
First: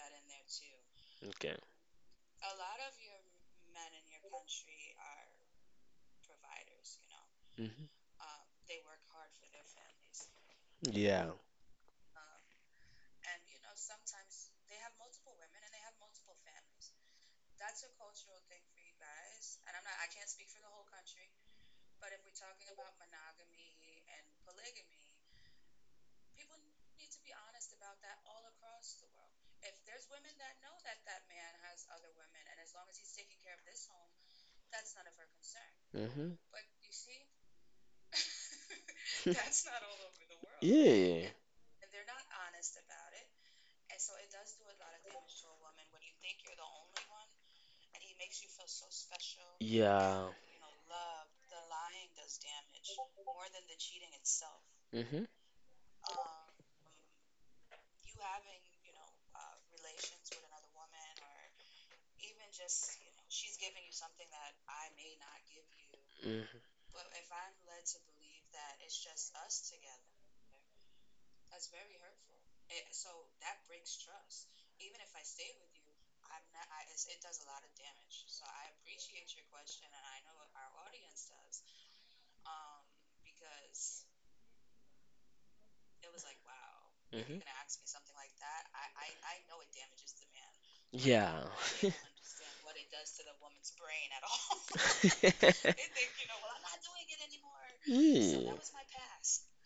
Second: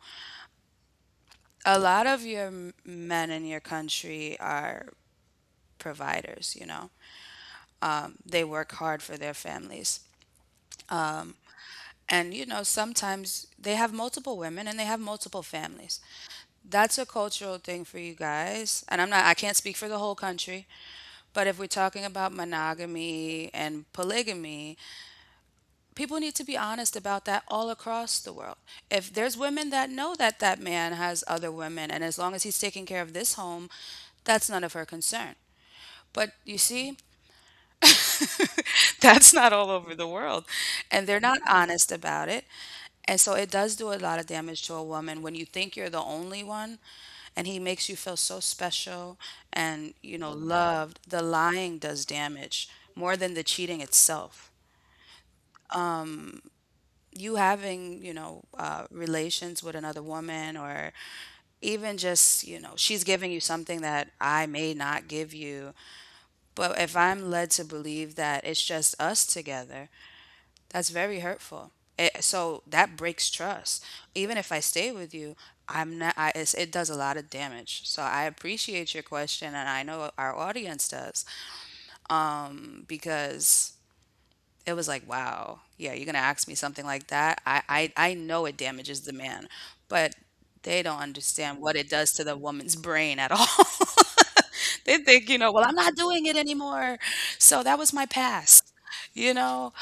Speaker 1: Okay.
Speaker 2: A lot of your men in your country are providers, you know.
Speaker 1: Hmm.
Speaker 2: They work hard for their families.
Speaker 1: Yeah.
Speaker 2: And you know, sometimes they have multiple women and they have multiple families. That's a cultural thing for you guys. And I can't speak for the whole country, but if we're talking about monogamy and polygamy, people need to be honest about that all across the world. If there's women that know that that man has other women, and as long as he's taking care of this home, that's none of her concern. But
Speaker 1: Hmm.
Speaker 2: you see, that's not all over the world, and they're not
Speaker 1: Yeah.
Speaker 2: honest about it. And so it does do a lot of damage to a woman when you think you're the only one and he makes you feel so special and you know
Speaker 1: Yeah.
Speaker 2: loved. The lying does damage more than the cheating itself,
Speaker 1: Hmm.
Speaker 2: you having, you know, relations with another woman, or even just, you know, she's giving you something that I may not give you.
Speaker 1: Hmm.
Speaker 2: But if I'm led to believe that it's just us together, that's very hurtful. So that breaks trust. Even if I stay with you, I'm not. I, it's, it does a lot of damage. So I appreciate your question, and I know our audience does, because it was like, wow, yeah, you're gonna ask me something like that.
Speaker 1: Hmm. You're.
Speaker 2: I know it damages the man,
Speaker 1: I.
Speaker 2: but they don't
Speaker 1: Yeah.
Speaker 2: understand what it
Speaker 1: Don't.
Speaker 2: does to the woman's brain at all. They think, you know, well, I'm not doing it anymore. So that was my
Speaker 1: Hmm.
Speaker 2: past. You know,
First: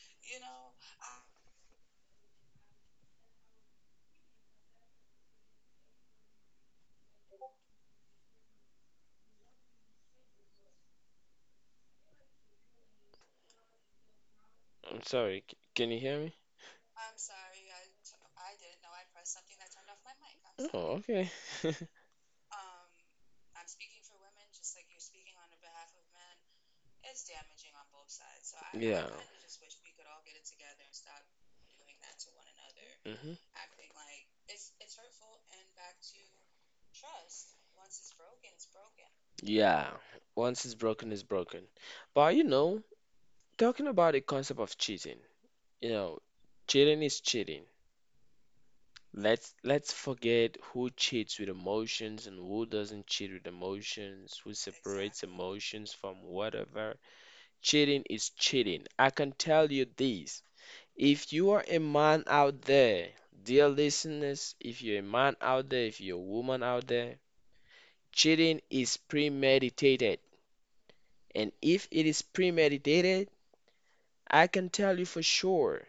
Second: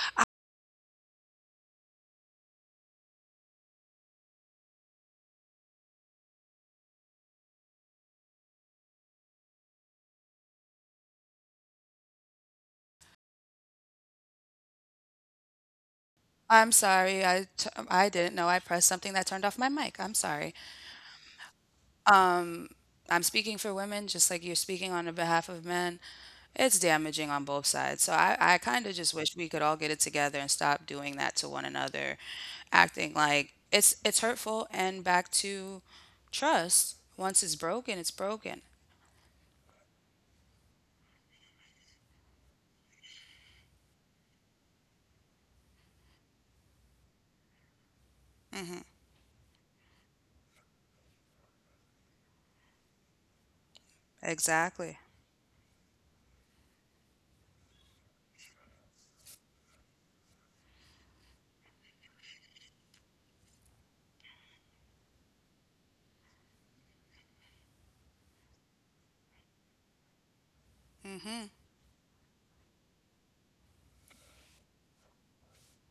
Speaker 1: I'm sorry. Can you hear me?
Speaker 2: I'm sorry. I didn't know I pressed something that turned off my mic. I'm sorry.
Speaker 1: Okay.
Speaker 2: Um, I'm speaking for women, just like you're speaking on the behalf of men. It's damaging on both sides. So I kind of just wish we could all get it together and stop doing that to one another, acting
Speaker 1: Hmm.
Speaker 2: like it's hurtful. And back to trust. Once it's broken, it's broken.
Speaker 1: Yeah. Once it's broken, it's broken. But you know, talking about the concept of cheating. You know, cheating is cheating. Let's forget who cheats with emotions and who doesn't cheat with emotions, who
Speaker 2: Exactly.
Speaker 1: separates emotions from whatever. Cheating is cheating. I can tell you this. If you are a man out there, dear listeners, if you're a man out there, if you're a woman out there, cheating is premeditated. And if it is premeditated, I can tell you for sure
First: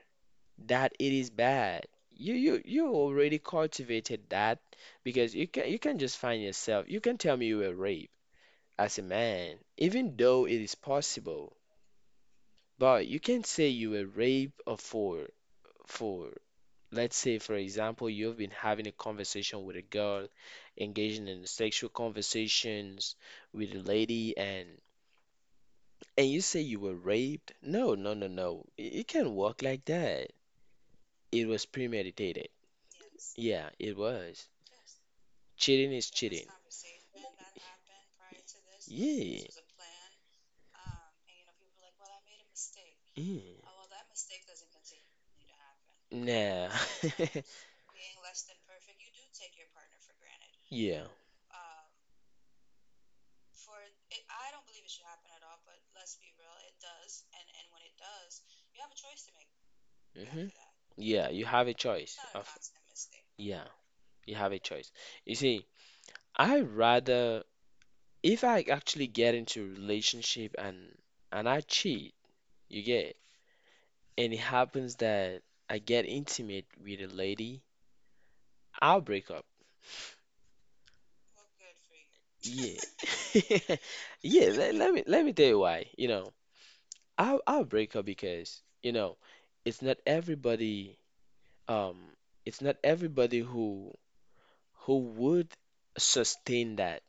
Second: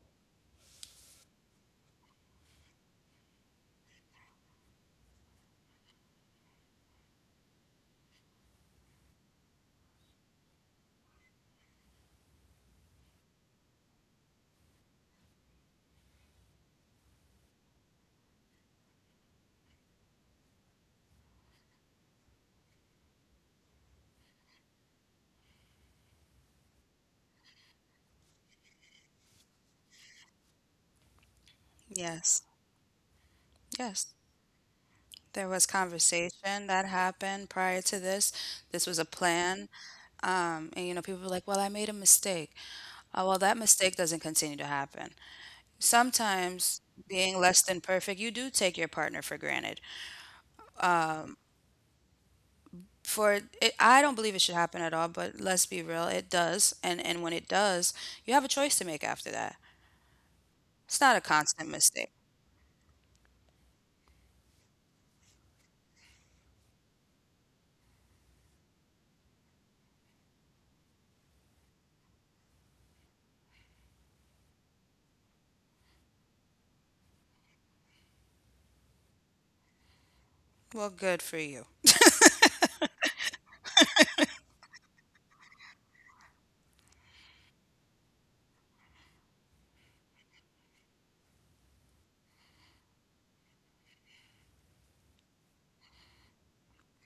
Speaker 1: that it is bad. You already cultivated that because you can just find yourself. You can tell me you were raped as a man, even though it is possible. But you can not say you were raped or for for let's say, for example, you've been having a conversation with a girl, engaging in sexual conversations with a lady and you say you were raped? No, no, no, no. It can't work like that. It was
Speaker 2: Yes.
Speaker 1: premeditated. Yeah, it
Speaker 2: Yes.
Speaker 1: was.
Speaker 2: There was
Speaker 1: Cheating is cheating.
Speaker 2: conversation that happened prior to this. This was a
Speaker 1: Yeah.
Speaker 2: plan. And you know, people were like, "Well, I made a mistake." Well,
Speaker 1: Mm.
Speaker 2: that mistake doesn't continue to happen.
Speaker 1: Nah.
Speaker 2: Sometimes being less than perfect, you do take your partner for granted.
Speaker 1: Yeah.
Speaker 2: For I don't believe it should happen at all, but let's be real, it does. And when it does, you have a choice to make after that.
Speaker 1: Hmm.
Speaker 2: It's not a
Speaker 1: Yeah, you have
Speaker 2: constant
Speaker 1: a
Speaker 2: mistake.
Speaker 1: choice of, yeah, you have a choice. You see, I rather if I actually get into a relationship and I cheat, you get, and it happens that I get intimate with a lady, I'll break up.
Speaker 2: Well, good for you.
Speaker 1: Yeah. Yeah, let me tell you why. You know, I'll break up because, you know, it's not everybody um it's not everybody who would sustain that.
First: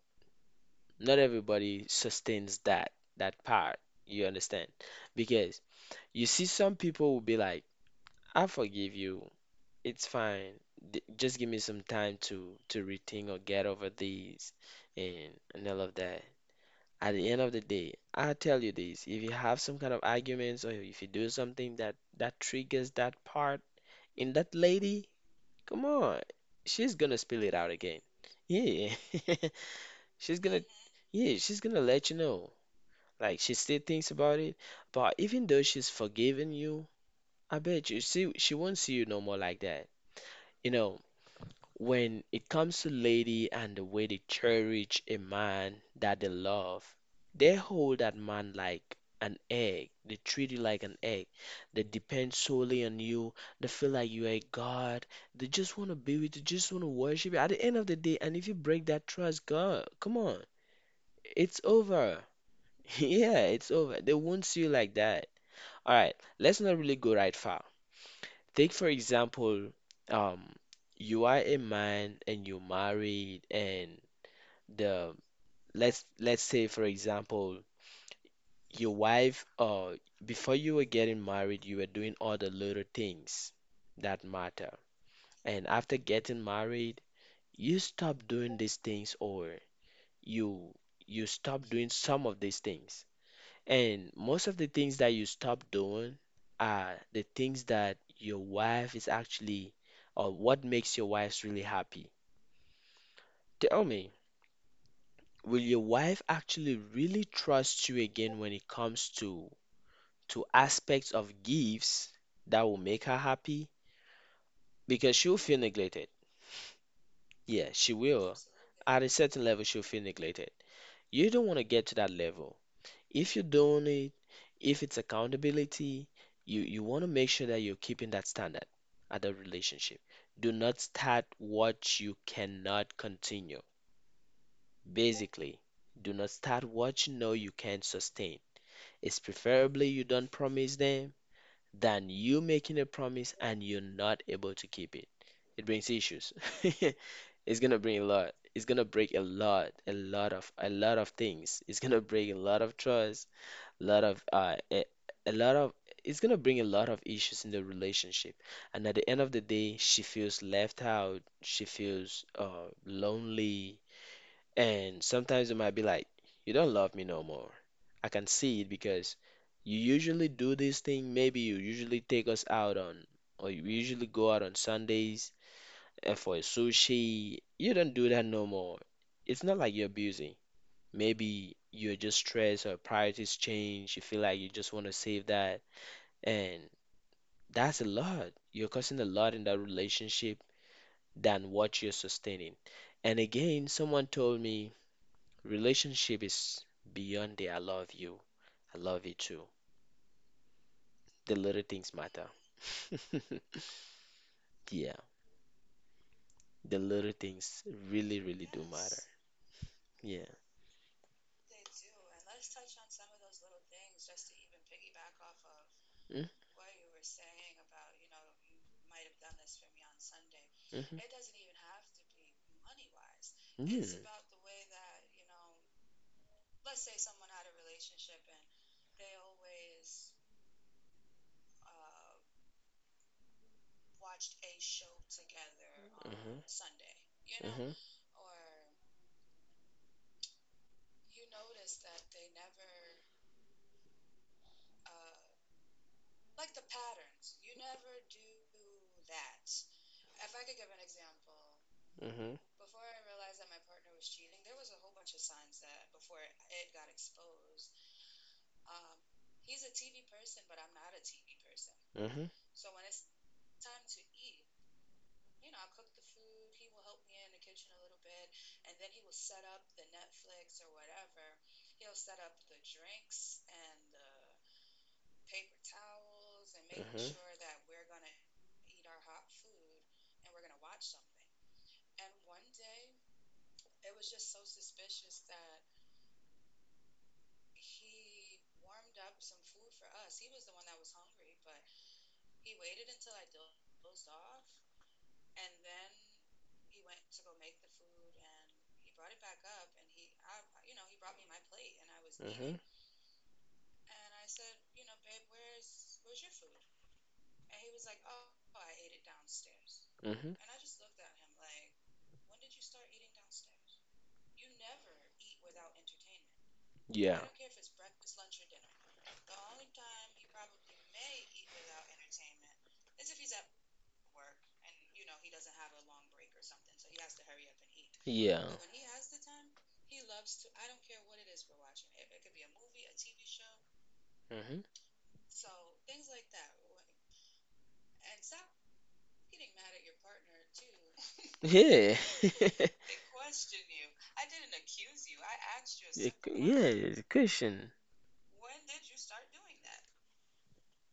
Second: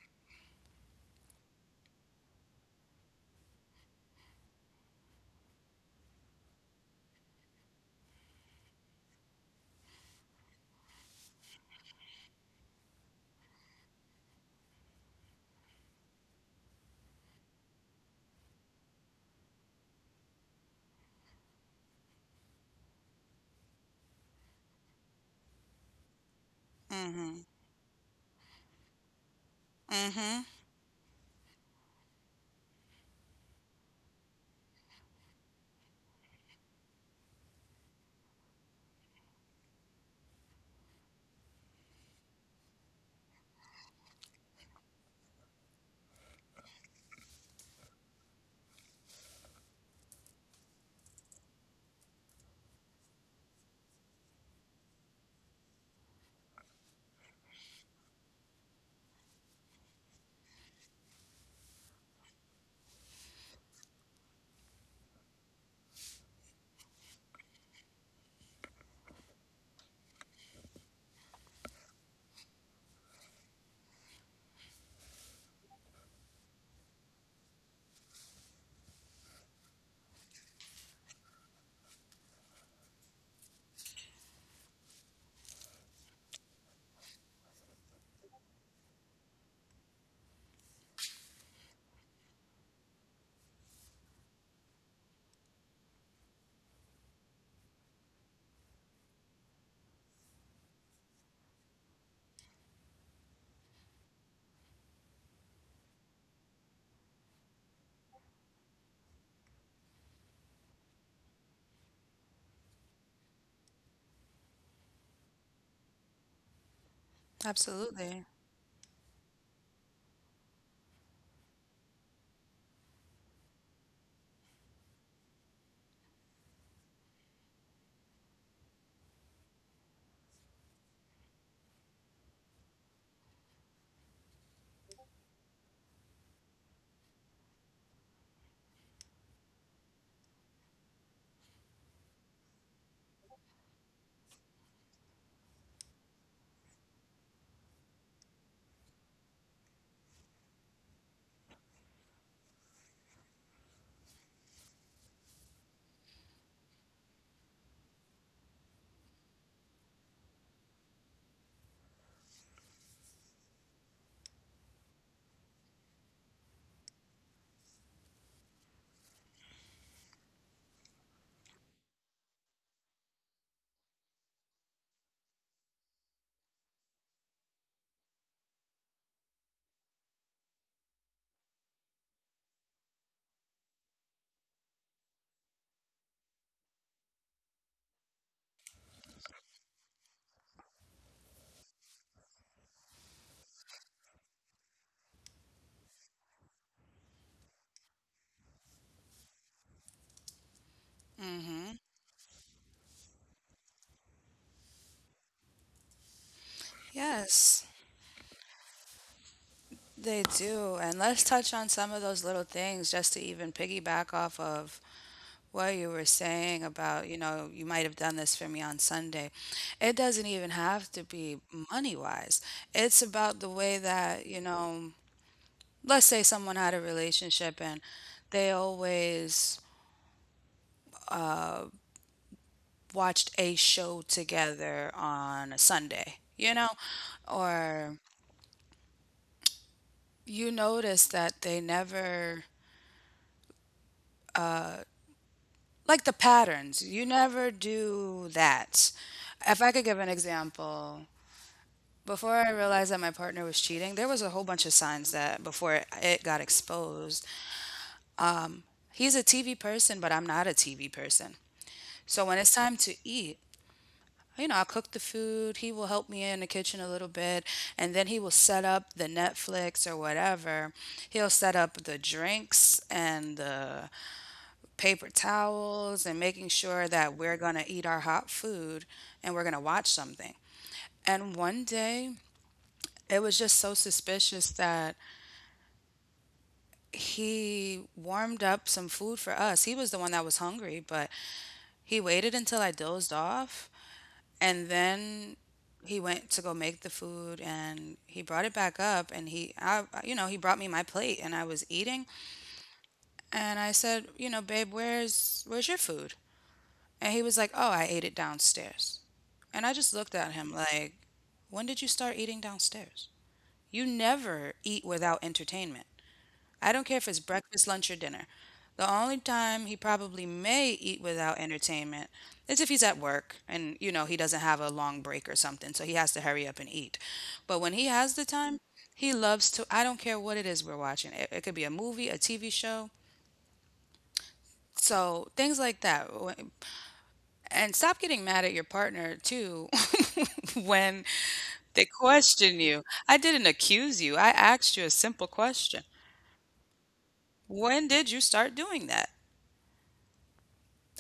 Speaker 1: Not everybody sustains that part. You understand? Because you see, some people will be like, "I forgive you. It's fine. D Just give me some time to rethink or get over these and all of that." At the end of the day, I tell you this, if you have some kind of arguments or if you do something that triggers that part in that lady, come on, she's gonna spill it out again. Yeah. She's
Speaker 2: Hmm.
Speaker 1: gonna, yeah, she's gonna let you know. Like, she still thinks about it, but even though she's forgiven you, I bet you see she won't see you no more like that. You know, when it comes to lady and the way they cherish a man that they love, they hold that man like an egg. They treat you like an egg. They depend solely on you. They feel like you are a god. They just want to be with you, just want to worship you. At the end of the day, and if you break that trust, God, come on, it's over. Yeah, it's over. They won't see you like that. All right, let's not really go right far. Take, for example, um, you are a man and you're married, and the let's say, for example, your wife, before you were getting married, you were doing all the little things that matter, and after getting married, you stop doing these things, or you you stop doing some of these things. And most of the things that you stop doing are the things that your wife is actually, or what makes your wife really happy. Tell me, will your wife actually really trust you again when it comes to aspects of gifts that will make her happy? Because she'll feel neglected. Yeah, she
Speaker 2: Absolutely.
Speaker 1: will. At a certain level, she'll feel neglected. You don't want to get to that level. If you're doing it, if it's accountability, you want to make sure that you're keeping that standard at the relationship. Do not start what you cannot continue. Basically, do not start what you know you can't sustain. It's preferably you don't promise them than you making a promise and you're not able to keep it. It brings issues. It's gonna bring a lot. It's gonna break a lot, a lot of things. It's gonna break a lot of trust, lot of a lot of it's gonna bring a lot of issues in the relationship. And at the end of the day, she feels left out, she feels lonely, and sometimes it might be like, you don't love me no more. I can see it because you usually do this thing, maybe you usually take us out on, or you usually go out on Sundays, for sushi. You don't do that no more. It's not like you're busy. Maybe you're just stressed or priorities change. You feel like you just want to save that. And that's a lot. You're costing a lot in that relationship than what you're sustaining. And again, someone told me relationship is beyond the I love you, I love you too. The little things matter. Yeah, the little
Speaker 2: Yes.
Speaker 1: things really, really do matter.
Speaker 2: They
Speaker 1: Yeah.
Speaker 2: do. And let's touch on some of those little things just to even piggyback off of what you were
Speaker 1: Mm,
Speaker 2: saying about, you know, you might have done this for me on Sunday. It doesn't even have
Speaker 1: mhm.
Speaker 2: to be money wise. It's about the way
Speaker 1: Mm.
Speaker 2: that, you know, let's say someone had a relationship and they always watched a show together on a Sunday, you know,
Speaker 1: Mhm.
Speaker 2: or you notice that they never, like the patterns. You never do that. If I could give an example, before
Speaker 1: Mhm.
Speaker 2: I realized that my partner was cheating, there was a whole bunch of signs that before it got exposed. He's a TV person, but I'm not a TV person. So
Speaker 1: Mhm.
Speaker 2: when it's time to eat, you know, I'll cook the food. He will help me in the kitchen a little bit, and then he will set up the Netflix or whatever. He'll set up the drinks and the paper towels and making sure that we're going to eat our hot food and we're going to watch something. And one day, it was just so suspicious that he warmed up some food for us. He was the one that was hungry, but he waited until I dozed off and then he went to go make the food and he brought it back up and you know, he brought me my plate and I was eating, and I said, you know, babe, where's your food? And he was like, "Oh, I ate it downstairs." And I just looked
Speaker 1: Mhm.
Speaker 2: at
Speaker 1: Mhm.
Speaker 2: him like, when did you start eating downstairs? You never eat without entertainment. I don't care
Speaker 1: I.
Speaker 2: if it's
Speaker 1: Yeah.
Speaker 2: breakfast, lunch, or dinner. The only time he probably may eat without entertainment is if he's at work and, you know, he doesn't have a long break or something, so he has to hurry up and eat. But when he has the
Speaker 1: Yeah.
Speaker 2: time, he loves to, I don't care what it is we're watching. It could be a movie, a TV show.
Speaker 1: Mhm.
Speaker 2: So things like that. And stop getting mad at your partner too when they
Speaker 1: Yeah.
Speaker 2: question you. I didn't accuse you. I asked you a simple question.
Speaker 1: Cushion.
Speaker 2: When did you start doing that?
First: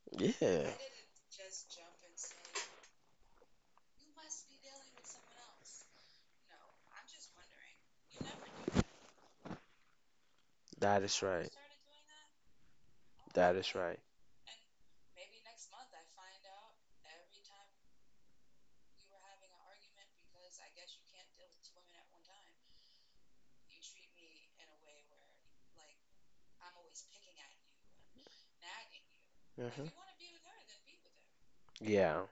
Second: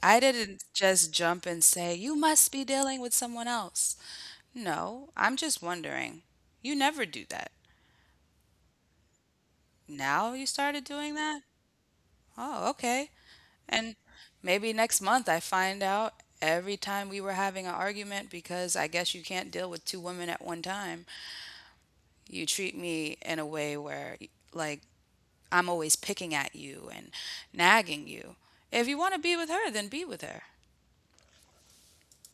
Speaker 2: I didn't
Speaker 1: Yeah.
Speaker 2: just jump and say, you must be dealing with someone else. No, I'm just wondering. You never do that. Now you started
Speaker 1: That
Speaker 2: doing
Speaker 1: is. "Oh,
Speaker 2: that?
Speaker 1: you
Speaker 2: Oh, okay. And
Speaker 1: right."
Speaker 2: maybe next month I find out every time we were having an argument because I guess you can't deal with two women at one time. You treat me in a way where, like, I'm always picking at you and nagging you. If you want to be with her,
Speaker 1: Hmm.
Speaker 2: then be with her,
Speaker 1: Yeah,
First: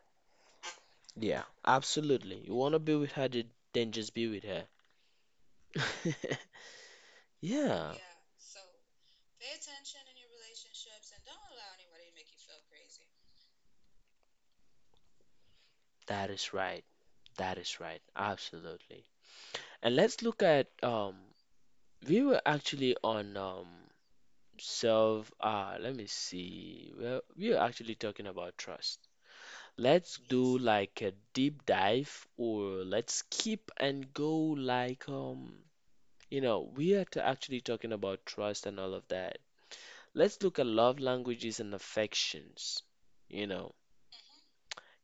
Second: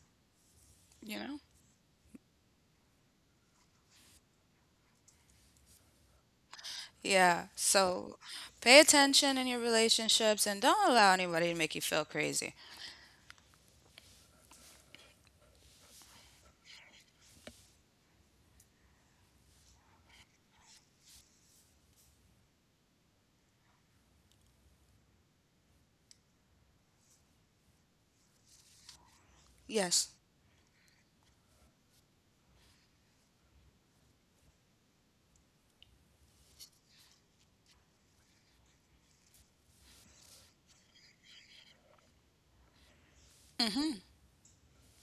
Speaker 2: you know?
Speaker 1: yeah, absolutely. You want to be with her, then just be with her.
Speaker 2: Yeah.
Speaker 1: Yeah,
Speaker 2: So pay attention in your relationships and don't allow anybody to make you feel crazy.
Speaker 1: that is right. That is right. Absolutely. And let's look at, we were actually on, self let me see. Well, we were actually talking about trust.
Speaker 2: Yes.
Speaker 1: Let's do like a deep dive or let's skip and go like, you know, we are actually talking about trust and all of that. Let's look at love languages and affections. You know,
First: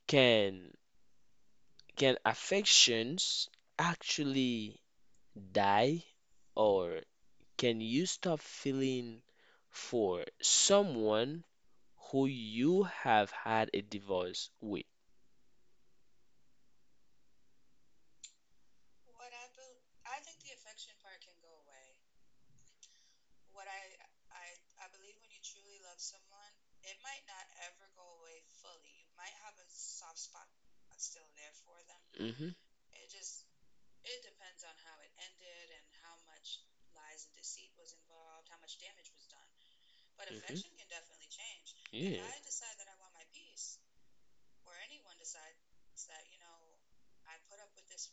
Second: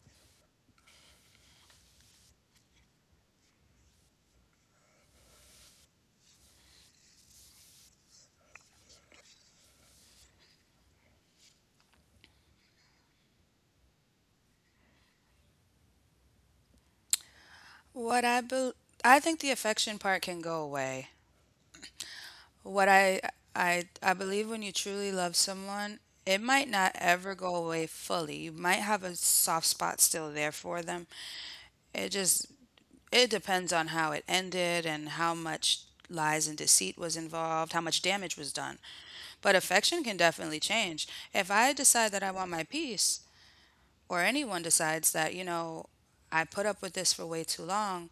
Speaker 1: can can affections actually die, or can you stop feeling for someone who you have had a divorce with?
Speaker 2: What I bel I think the affection part can go away. What I believe when you truly love someone, it might not ever go away fully. You might have a soft spot still there for them. It just
Speaker 1: Mm-hmm.
Speaker 2: it depends on how it ended and how much lies and deceit was involved, how much damage was done. But affection can
Speaker 1: Mm-hmm.
Speaker 2: definitely change. If I decide
Speaker 1: Yeah.
Speaker 2: that I want my peace, or anyone decides that, you know, I put up with this for way too long,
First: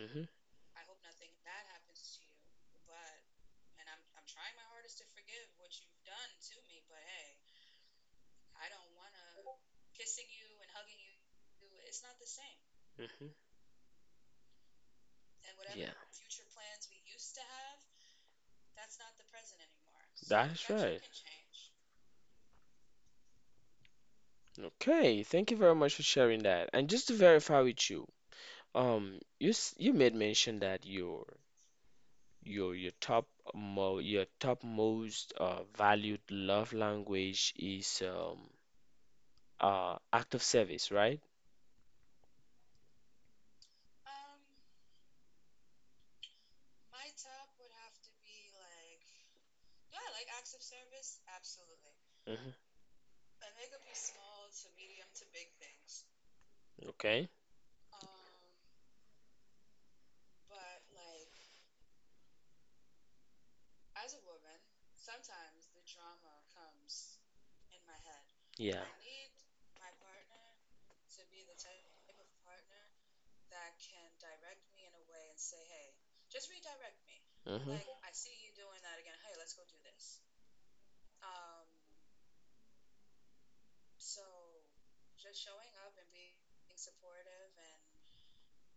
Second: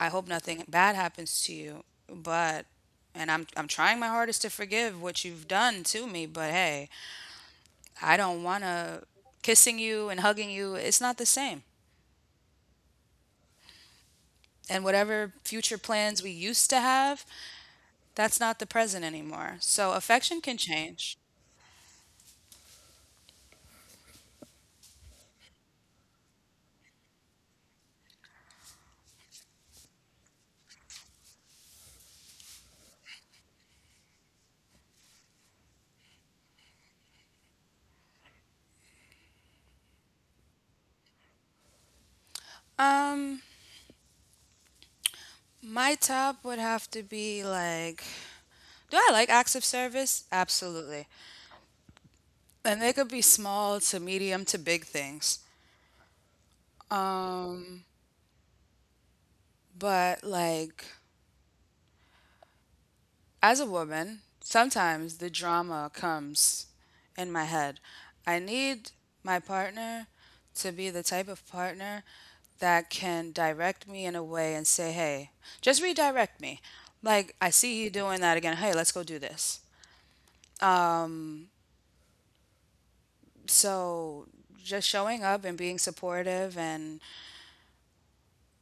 Speaker 2: I hope nothing bad happens to you, but and I'm trying my hardest to forgive what you've done to me, but hey, I don't want to kissing you and hugging you, it's not the same. And whatever future
Speaker 1: Mm-hmm. Yeah.
Speaker 2: plans we used to have, that's not the present anymore. So affection
Speaker 1: That
Speaker 2: can
Speaker 1: is right.
Speaker 2: change.
Speaker 1: Can change. Okay, thank you very much for sharing that. And just to verify with you, you you made mention that your top mo your top most valued love language is act of service, right?
Speaker 2: Um, my top would have to be like, do I like acts of service? Absolutely.
Speaker 1: Hmm.
Speaker 2: And they could be small to medium to big things.
Speaker 1: Okay.
Speaker 2: Um, but like as a woman, sometimes the drama comes in my head. I
Speaker 1: Yeah.
Speaker 2: need my partner to be the type of partner that can direct me in a way and say, hey, just redirect me. Like, I
Speaker 1: Hmm.
Speaker 2: see you doing that again. Hey, let's go do this. So, just showing up and being supportive, and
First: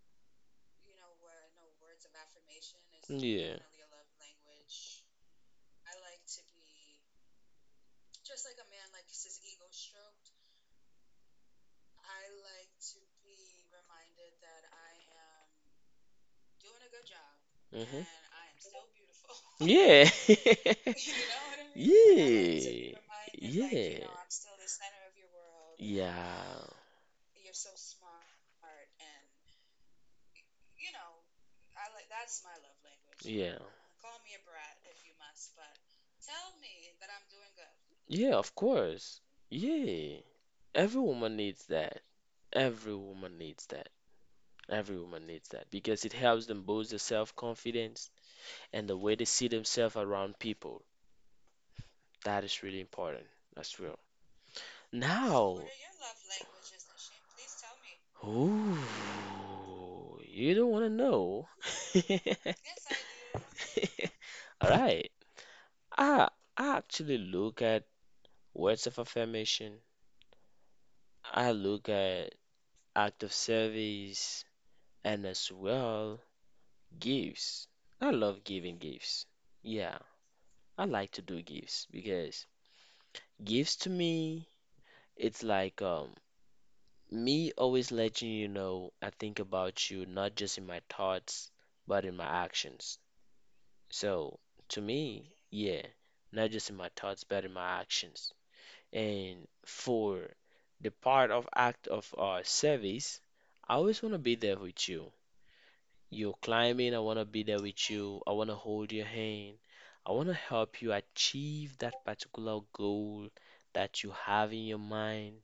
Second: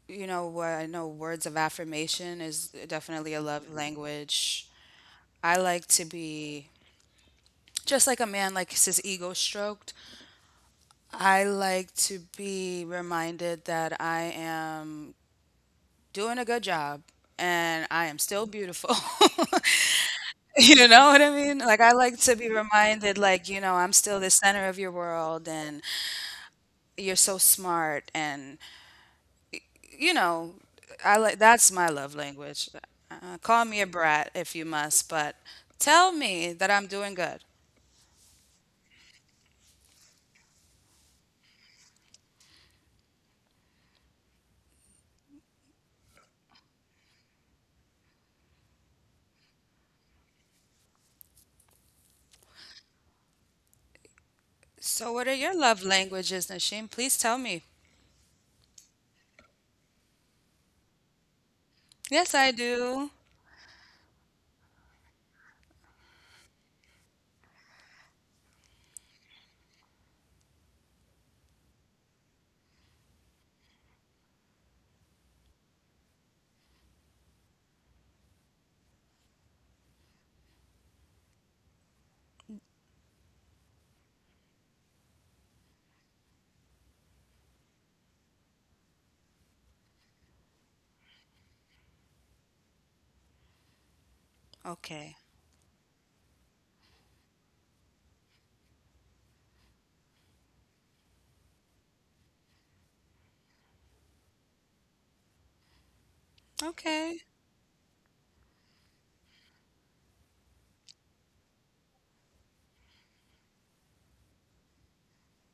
Speaker 2: you know, what I know words of affirmation is definitely a
Speaker 1: Yeah.
Speaker 2: love language. I like to be just like a man likes his ego stroked. I like to be reminded that I am doing a good job and
Speaker 1: Hmm.
Speaker 2: I am still beautiful.
Speaker 1: Yeah.
Speaker 2: You know what I mean? Like, I like to be
Speaker 1: Yeah.
Speaker 2: reminded, like, you know, I'm
Speaker 1: Yeah.
Speaker 2: still the center of your world and
Speaker 1: Yeah.
Speaker 2: you're so smart. And, you know, I like that's my love language. Call
Speaker 1: Yeah.
Speaker 2: me a brat if you must, but tell me that I'm doing good.
Speaker 1: Yeah, of course. Yeah. Every woman needs that. Every woman needs that. Every woman needs that because it helps them boost their self-confidence and the way they see themselves around people. That is really important as well.
Speaker 2: So, what are your
Speaker 1: Now,
Speaker 2: love languages, Nashim? Please tell me.
Speaker 1: ooh, you don't want to know.
Speaker 2: Yes, I do.
Speaker 1: All right. I I actually look at words of affirmation. I look at act of service and as well gifts. I love giving gifts. Yeah, I like to do gifts because gifts to me it's like me always letting you know I think about you, not just in my thoughts, but in my actions. So, to
Speaker 2: Okay.
Speaker 1: me, yeah, not just in my thoughts, but in my actions. And for the part of act of service, I always want to be there with you. You're climbing, I
Speaker 2: Okay.
Speaker 1: want to be there with you. I want to hold your hand. I want to help you achieve that particular goal that you have in your mind.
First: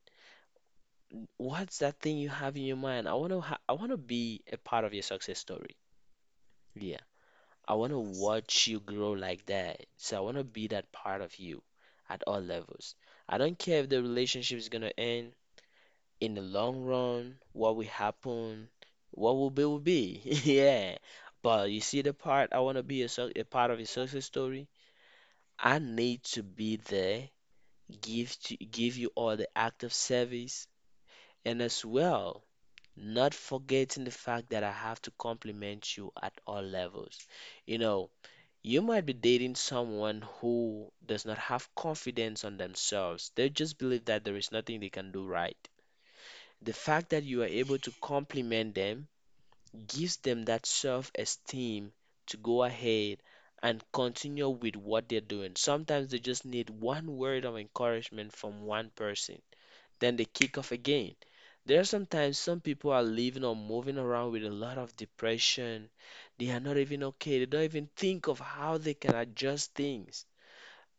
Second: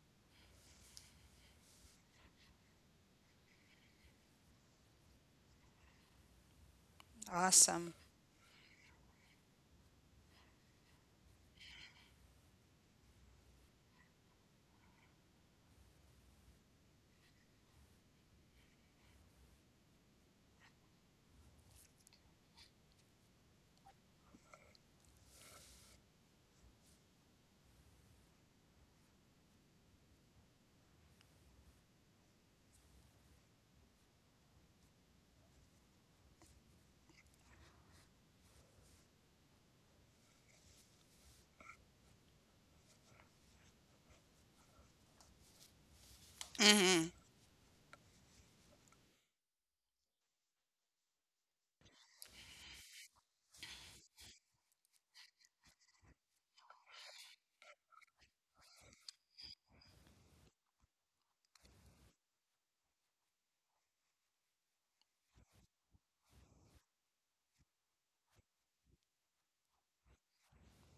Speaker 1: What's that thing you have in your mind? I want to be a part of your success story. Yeah. I want
Speaker 2: Awesome.
Speaker 1: to watch you grow like that. So I want to be that part of you at all levels. I don't care if the relationship is going to end in the long run, what will happen, what will be will be. Yeah. But you see the part I want to be a part of your success story. I need to be there, give you all the act of service and as well. Not forgetting the fact that I have to compliment you at all levels. You know, you might be dating someone who does not have confidence on themselves. They just believe that there is nothing they can do right. The fact
Speaker 2: Mhm.
Speaker 1: that you are able to compliment them gives them that self-esteem to go ahead and continue with what they're doing. Sometimes they just need one word of encouragement from one person, then they kick off again. There are sometimes some people are living or moving around with a lot of depression. They are not even okay. They don't even think of how they can adjust things.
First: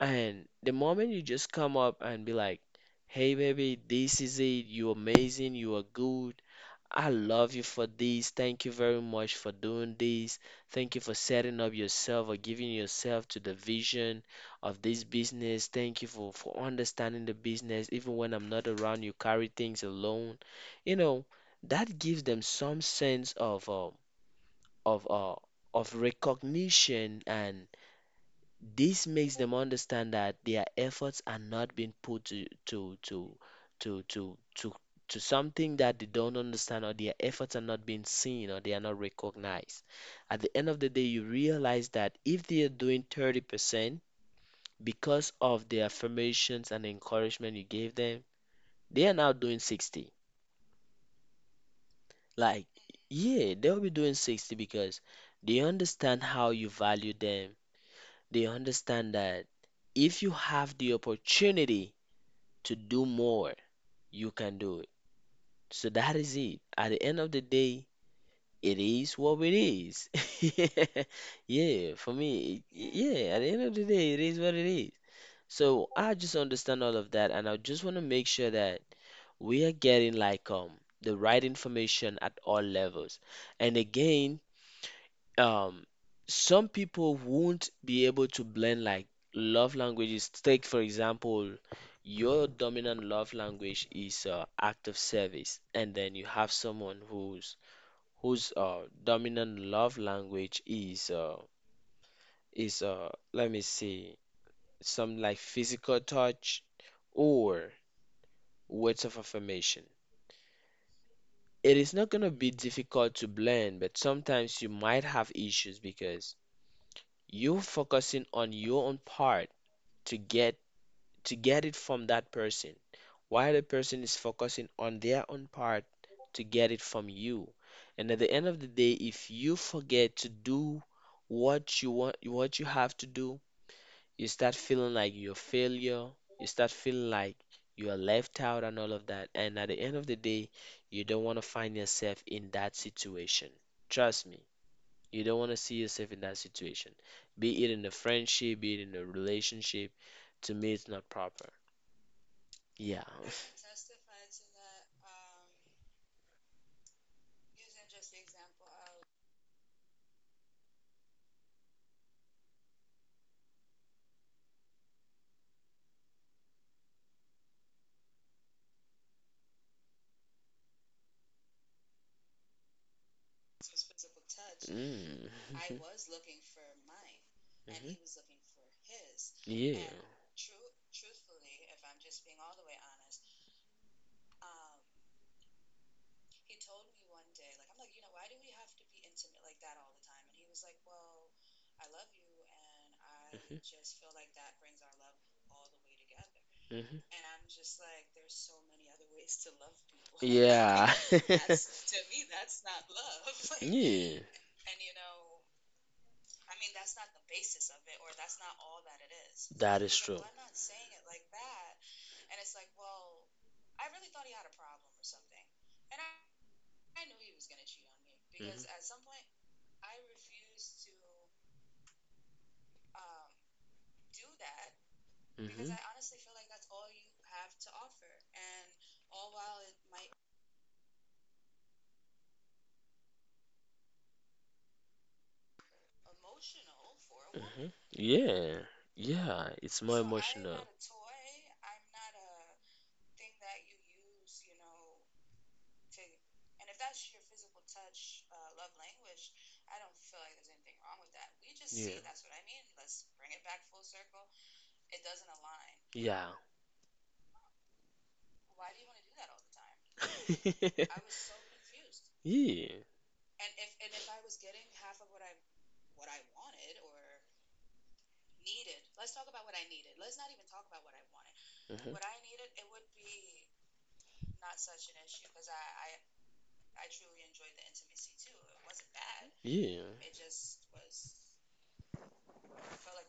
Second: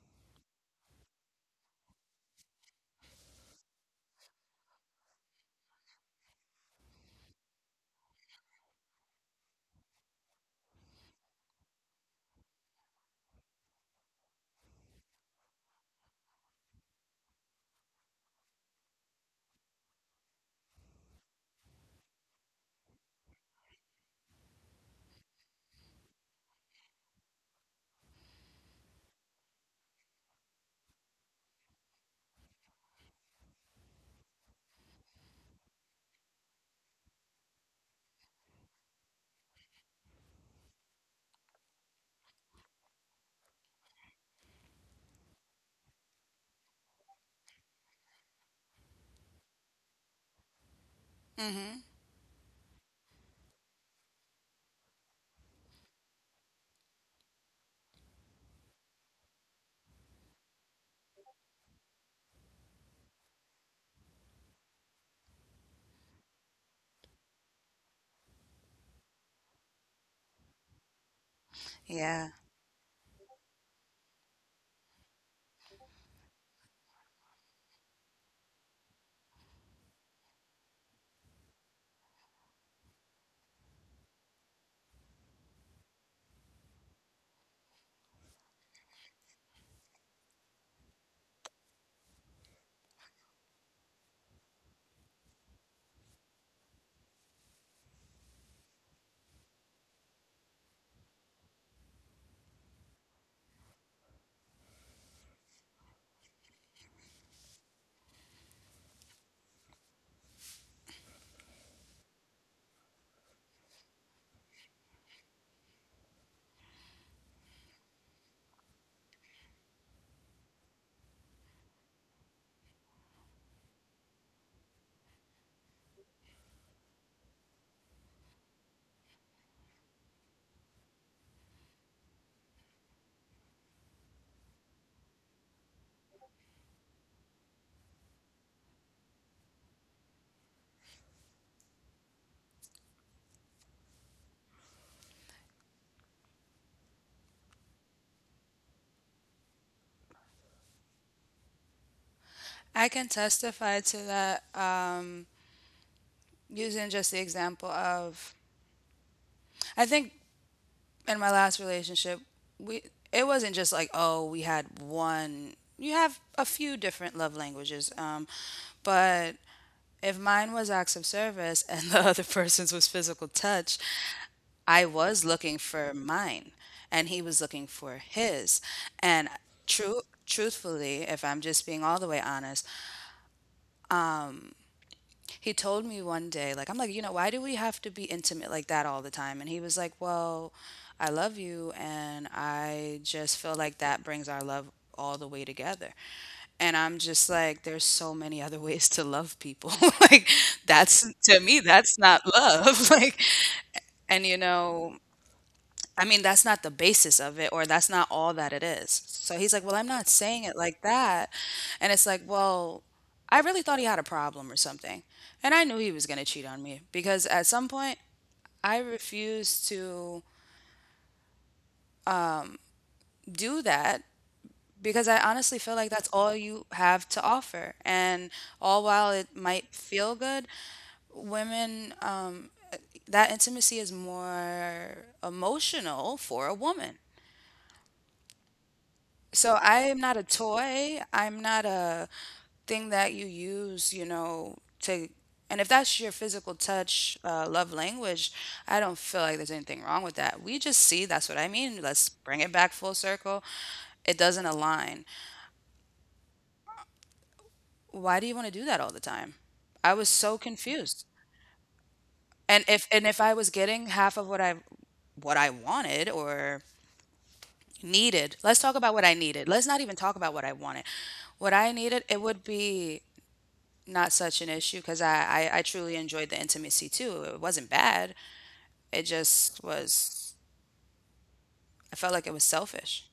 Speaker 1: And the moment you just come up and be like, hey, baby, this is it. You're amazing. You are good. I love you for this. Thank you very much for doing this. Thank you for setting up yourself or giving yourself to the vision of this business. Thank you for understanding the business. Even when I'm not around, you carry things alone. You know, that gives them some sense of of uh, of recognition, and this makes them understand that their efforts are not being put to to to, to something that they don't understand, or their efforts are not being seen, or they are not recognized. At the end of the day, you realize that if they are doing 30% because of the affirmations and encouragement you gave them, they are now doing 60.
Speaker 2: Mhm.
Speaker 1: Like, yeah, they'll be doing 60 because they understand how you value them. They understand that if you have the opportunity to do more, you can do it. So that is it. At the end of the day, it is what it is. Yeah, for
Speaker 2: Yeah.
Speaker 1: me, yeah, at the end of the day, it is what it is. So I just understand all of that, and I just want to make sure that we are getting the right information at all levels. And again, um some people won't be able to blend like love languages. Take for example, your dominant love language is act of service, and then you have someone whose dominant love language is let me see, some like physical touch or words of affirmation. It is not gonna be difficult to blend, but sometimes you might have issues because you're focusing on your own part to get to get it from that person, while the person is focusing on their own part to get it from you. And at the end of the day, if you forget to do what you have to do, you start feeling like you're a failure, you start feeling like you are left out and all of that. And at the end of the day, you don't want to find yourself in that situation. Trust me, you don't want to see yourself in that situation, be it in a friendship, be it in a relationship. To me, it's not proper.
Speaker 2: I
Speaker 1: Yeah.
Speaker 2: can testify to that, using just the example of, I think in my last relationship, we it wasn't just like oh we had one. You have a few different love languages, but if mine was acts of service and the other person's was physical touch, I was
Speaker 1: Mm.
Speaker 2: looking for mine and he was looking for
Speaker 1: Mhm.
Speaker 2: his. And
Speaker 1: Yeah.
Speaker 2: true truthfully, if I'm just being all the way honest, he told me one day, like, I'm like, you know, why do we have to be intimate like that all the time? And he was like, well, I love you. And I just feel like that brings our love all the way together. And I'm just like, there's so many other ways to love
Speaker 1: Mhm.
Speaker 2: people.
Speaker 1: Mhm.
Speaker 2: Like,
Speaker 1: Yeah.
Speaker 2: that's to me, that's not love. Like,
Speaker 1: Yeah.
Speaker 2: and you know, I mean, that's not the basis of it, or that's not all that it is. So he's like, well, I'm not saying it like that. And it's like, well, I really thought he had a problem or something. And I knew he was going to cheat on me because at some point I
Speaker 1: Because
Speaker 2: refuse to do that because I honestly feel like that's all you have to offer. And all while it might feel good, women, that intimacy is more emotional for a woman.
Speaker 1: yeah.
Speaker 2: So
Speaker 1: Yeah.
Speaker 2: I
Speaker 1: It's
Speaker 2: am not a toy. I'm not a thing that you use, you know, to. And if that's your physical touch, love language, I don't feel like there's anything wrong with that. We just see that's what I mean. Let's bring it back full circle. It doesn't align.
Speaker 1: yeah.
Speaker 2: Why do you want to do that all the time? I was so
Speaker 1: I
Speaker 2: confused. And
Speaker 1: yeah.
Speaker 2: if I was getting half of what I wanted or needed, let's talk about what I needed. Let's not even talk about what I wanted. What I needed, it would be not such an issue because I truly enjoyed the intimacy too. It wasn't bad. It just
Speaker 1: Yeah.
Speaker 2: was. I felt like it was selfish.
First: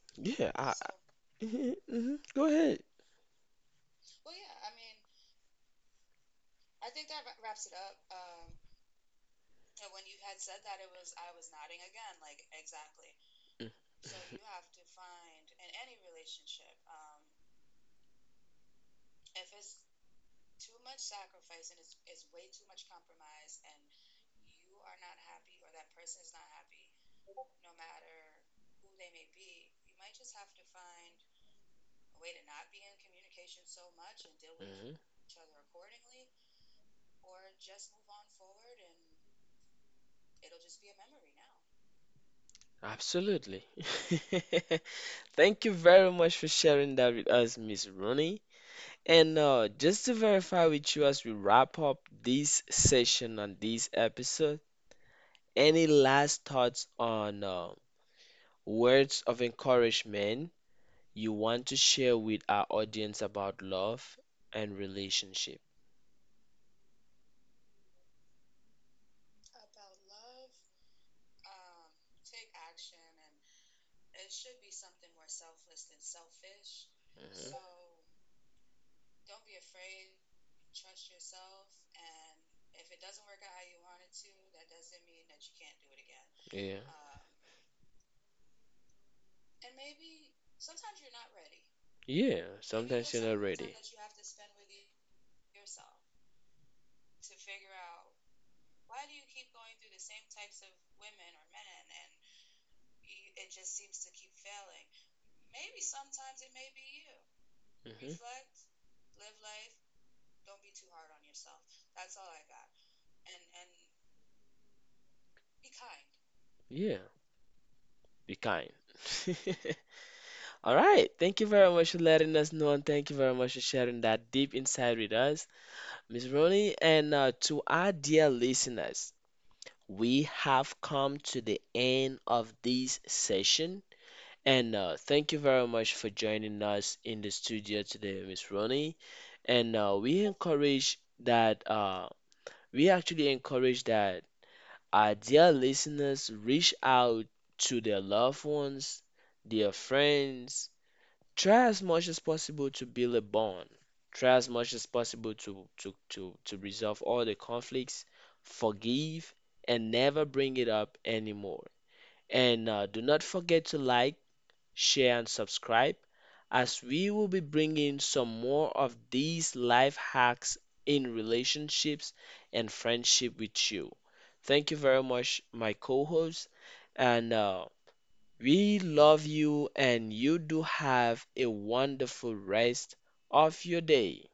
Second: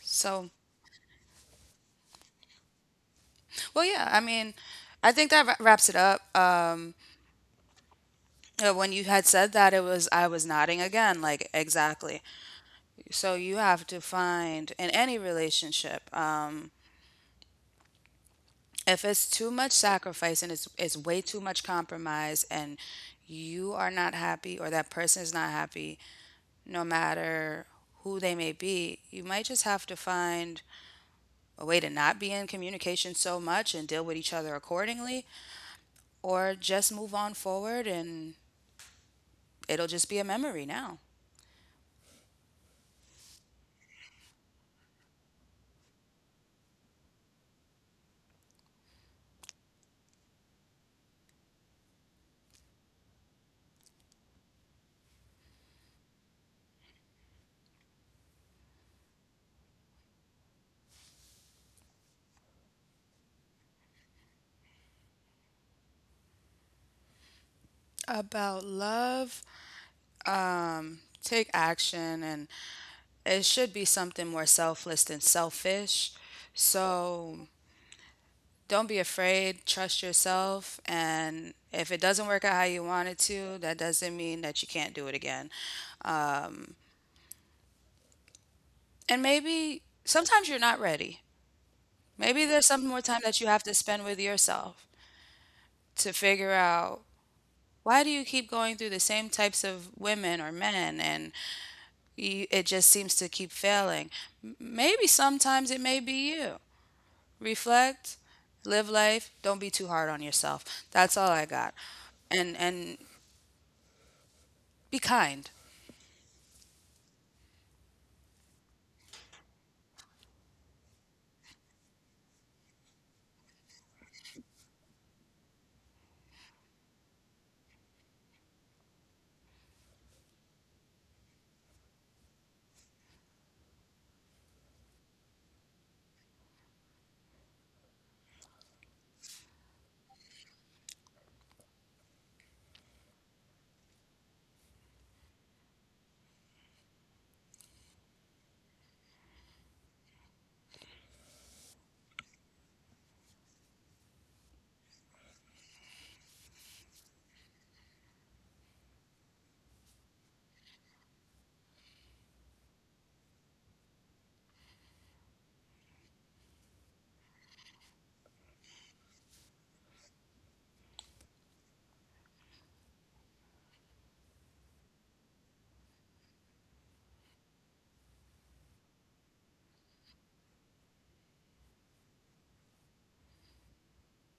Speaker 2: So
Speaker 1: Yeah, I, hmm hmm, go ahead.
Speaker 2: well, yeah. I mean, I think that wraps it up. When you had said that, it was I was nodding again, like exactly. So you
Speaker 1: Hmm.
Speaker 2: have to find in any relationship. If it's too much sacrifice and it's way too much compromise and you are not happy or that person is not happy no matter who they may be, you might just have to find a way to not be in communication so much and deal with each other accordingly, or just move on forward and it'll just be a memory now.
Speaker 1: Absolutely. Thank you very much for sharing that with us, Miss Rooney. And just to verify with you as we wrap up this session on this episode, any last thoughts on words of encouragement you want to share with our audience about love and relationship?
Speaker 2: About love, take action, and it should be something more selfless than selfish. So
Speaker 1: Hmm.
Speaker 2: don't be afraid, trust yourself. And if it doesn't work out how you want it to, that doesn't mean that you can't do it again.
Speaker 1: Yeah.
Speaker 2: And maybe sometimes you're not ready.
Speaker 1: Yeah,
Speaker 2: Maybe there's some more
Speaker 1: sometimes
Speaker 2: time
Speaker 1: you're
Speaker 2: that
Speaker 1: not
Speaker 2: you have to
Speaker 1: ready.
Speaker 2: spend with yourself to figure out why do you keep going through the same types of women or men and you, it just seems to keep failing. Maybe sometimes it may be you. Reflect,
Speaker 1: Mhm.
Speaker 2: live life, don't be too hard on yourself. That's all I got. And be kind.
Speaker 1: Yeah, be kind. All right. Thank you very much for letting us know, and thank you very much for sharing that deep insight with us, Miss Ronnie. And to our dear listeners, we have come to the end of this session. And thank you very much for joining us in the studio today, Miss Ronnie. And we actually encourage that our dear listeners reach out to their loved ones, their friends. Try as much as possible to build a bond. Try as much as possible to resolve all the conflicts, forgive, and never bring it up anymore. And do not forget to like, share and subscribe, as we will be bringing some more of these life hacks in relationships and friendship with you. Thank you very much, my co host. And we love you, and you do have a wonderful rest of your day.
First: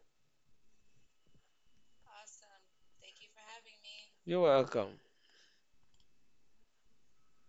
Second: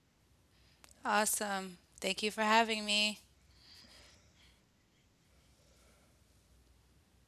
Speaker 2: Awesome. Thank you for having me.
Speaker 1: You're welcome.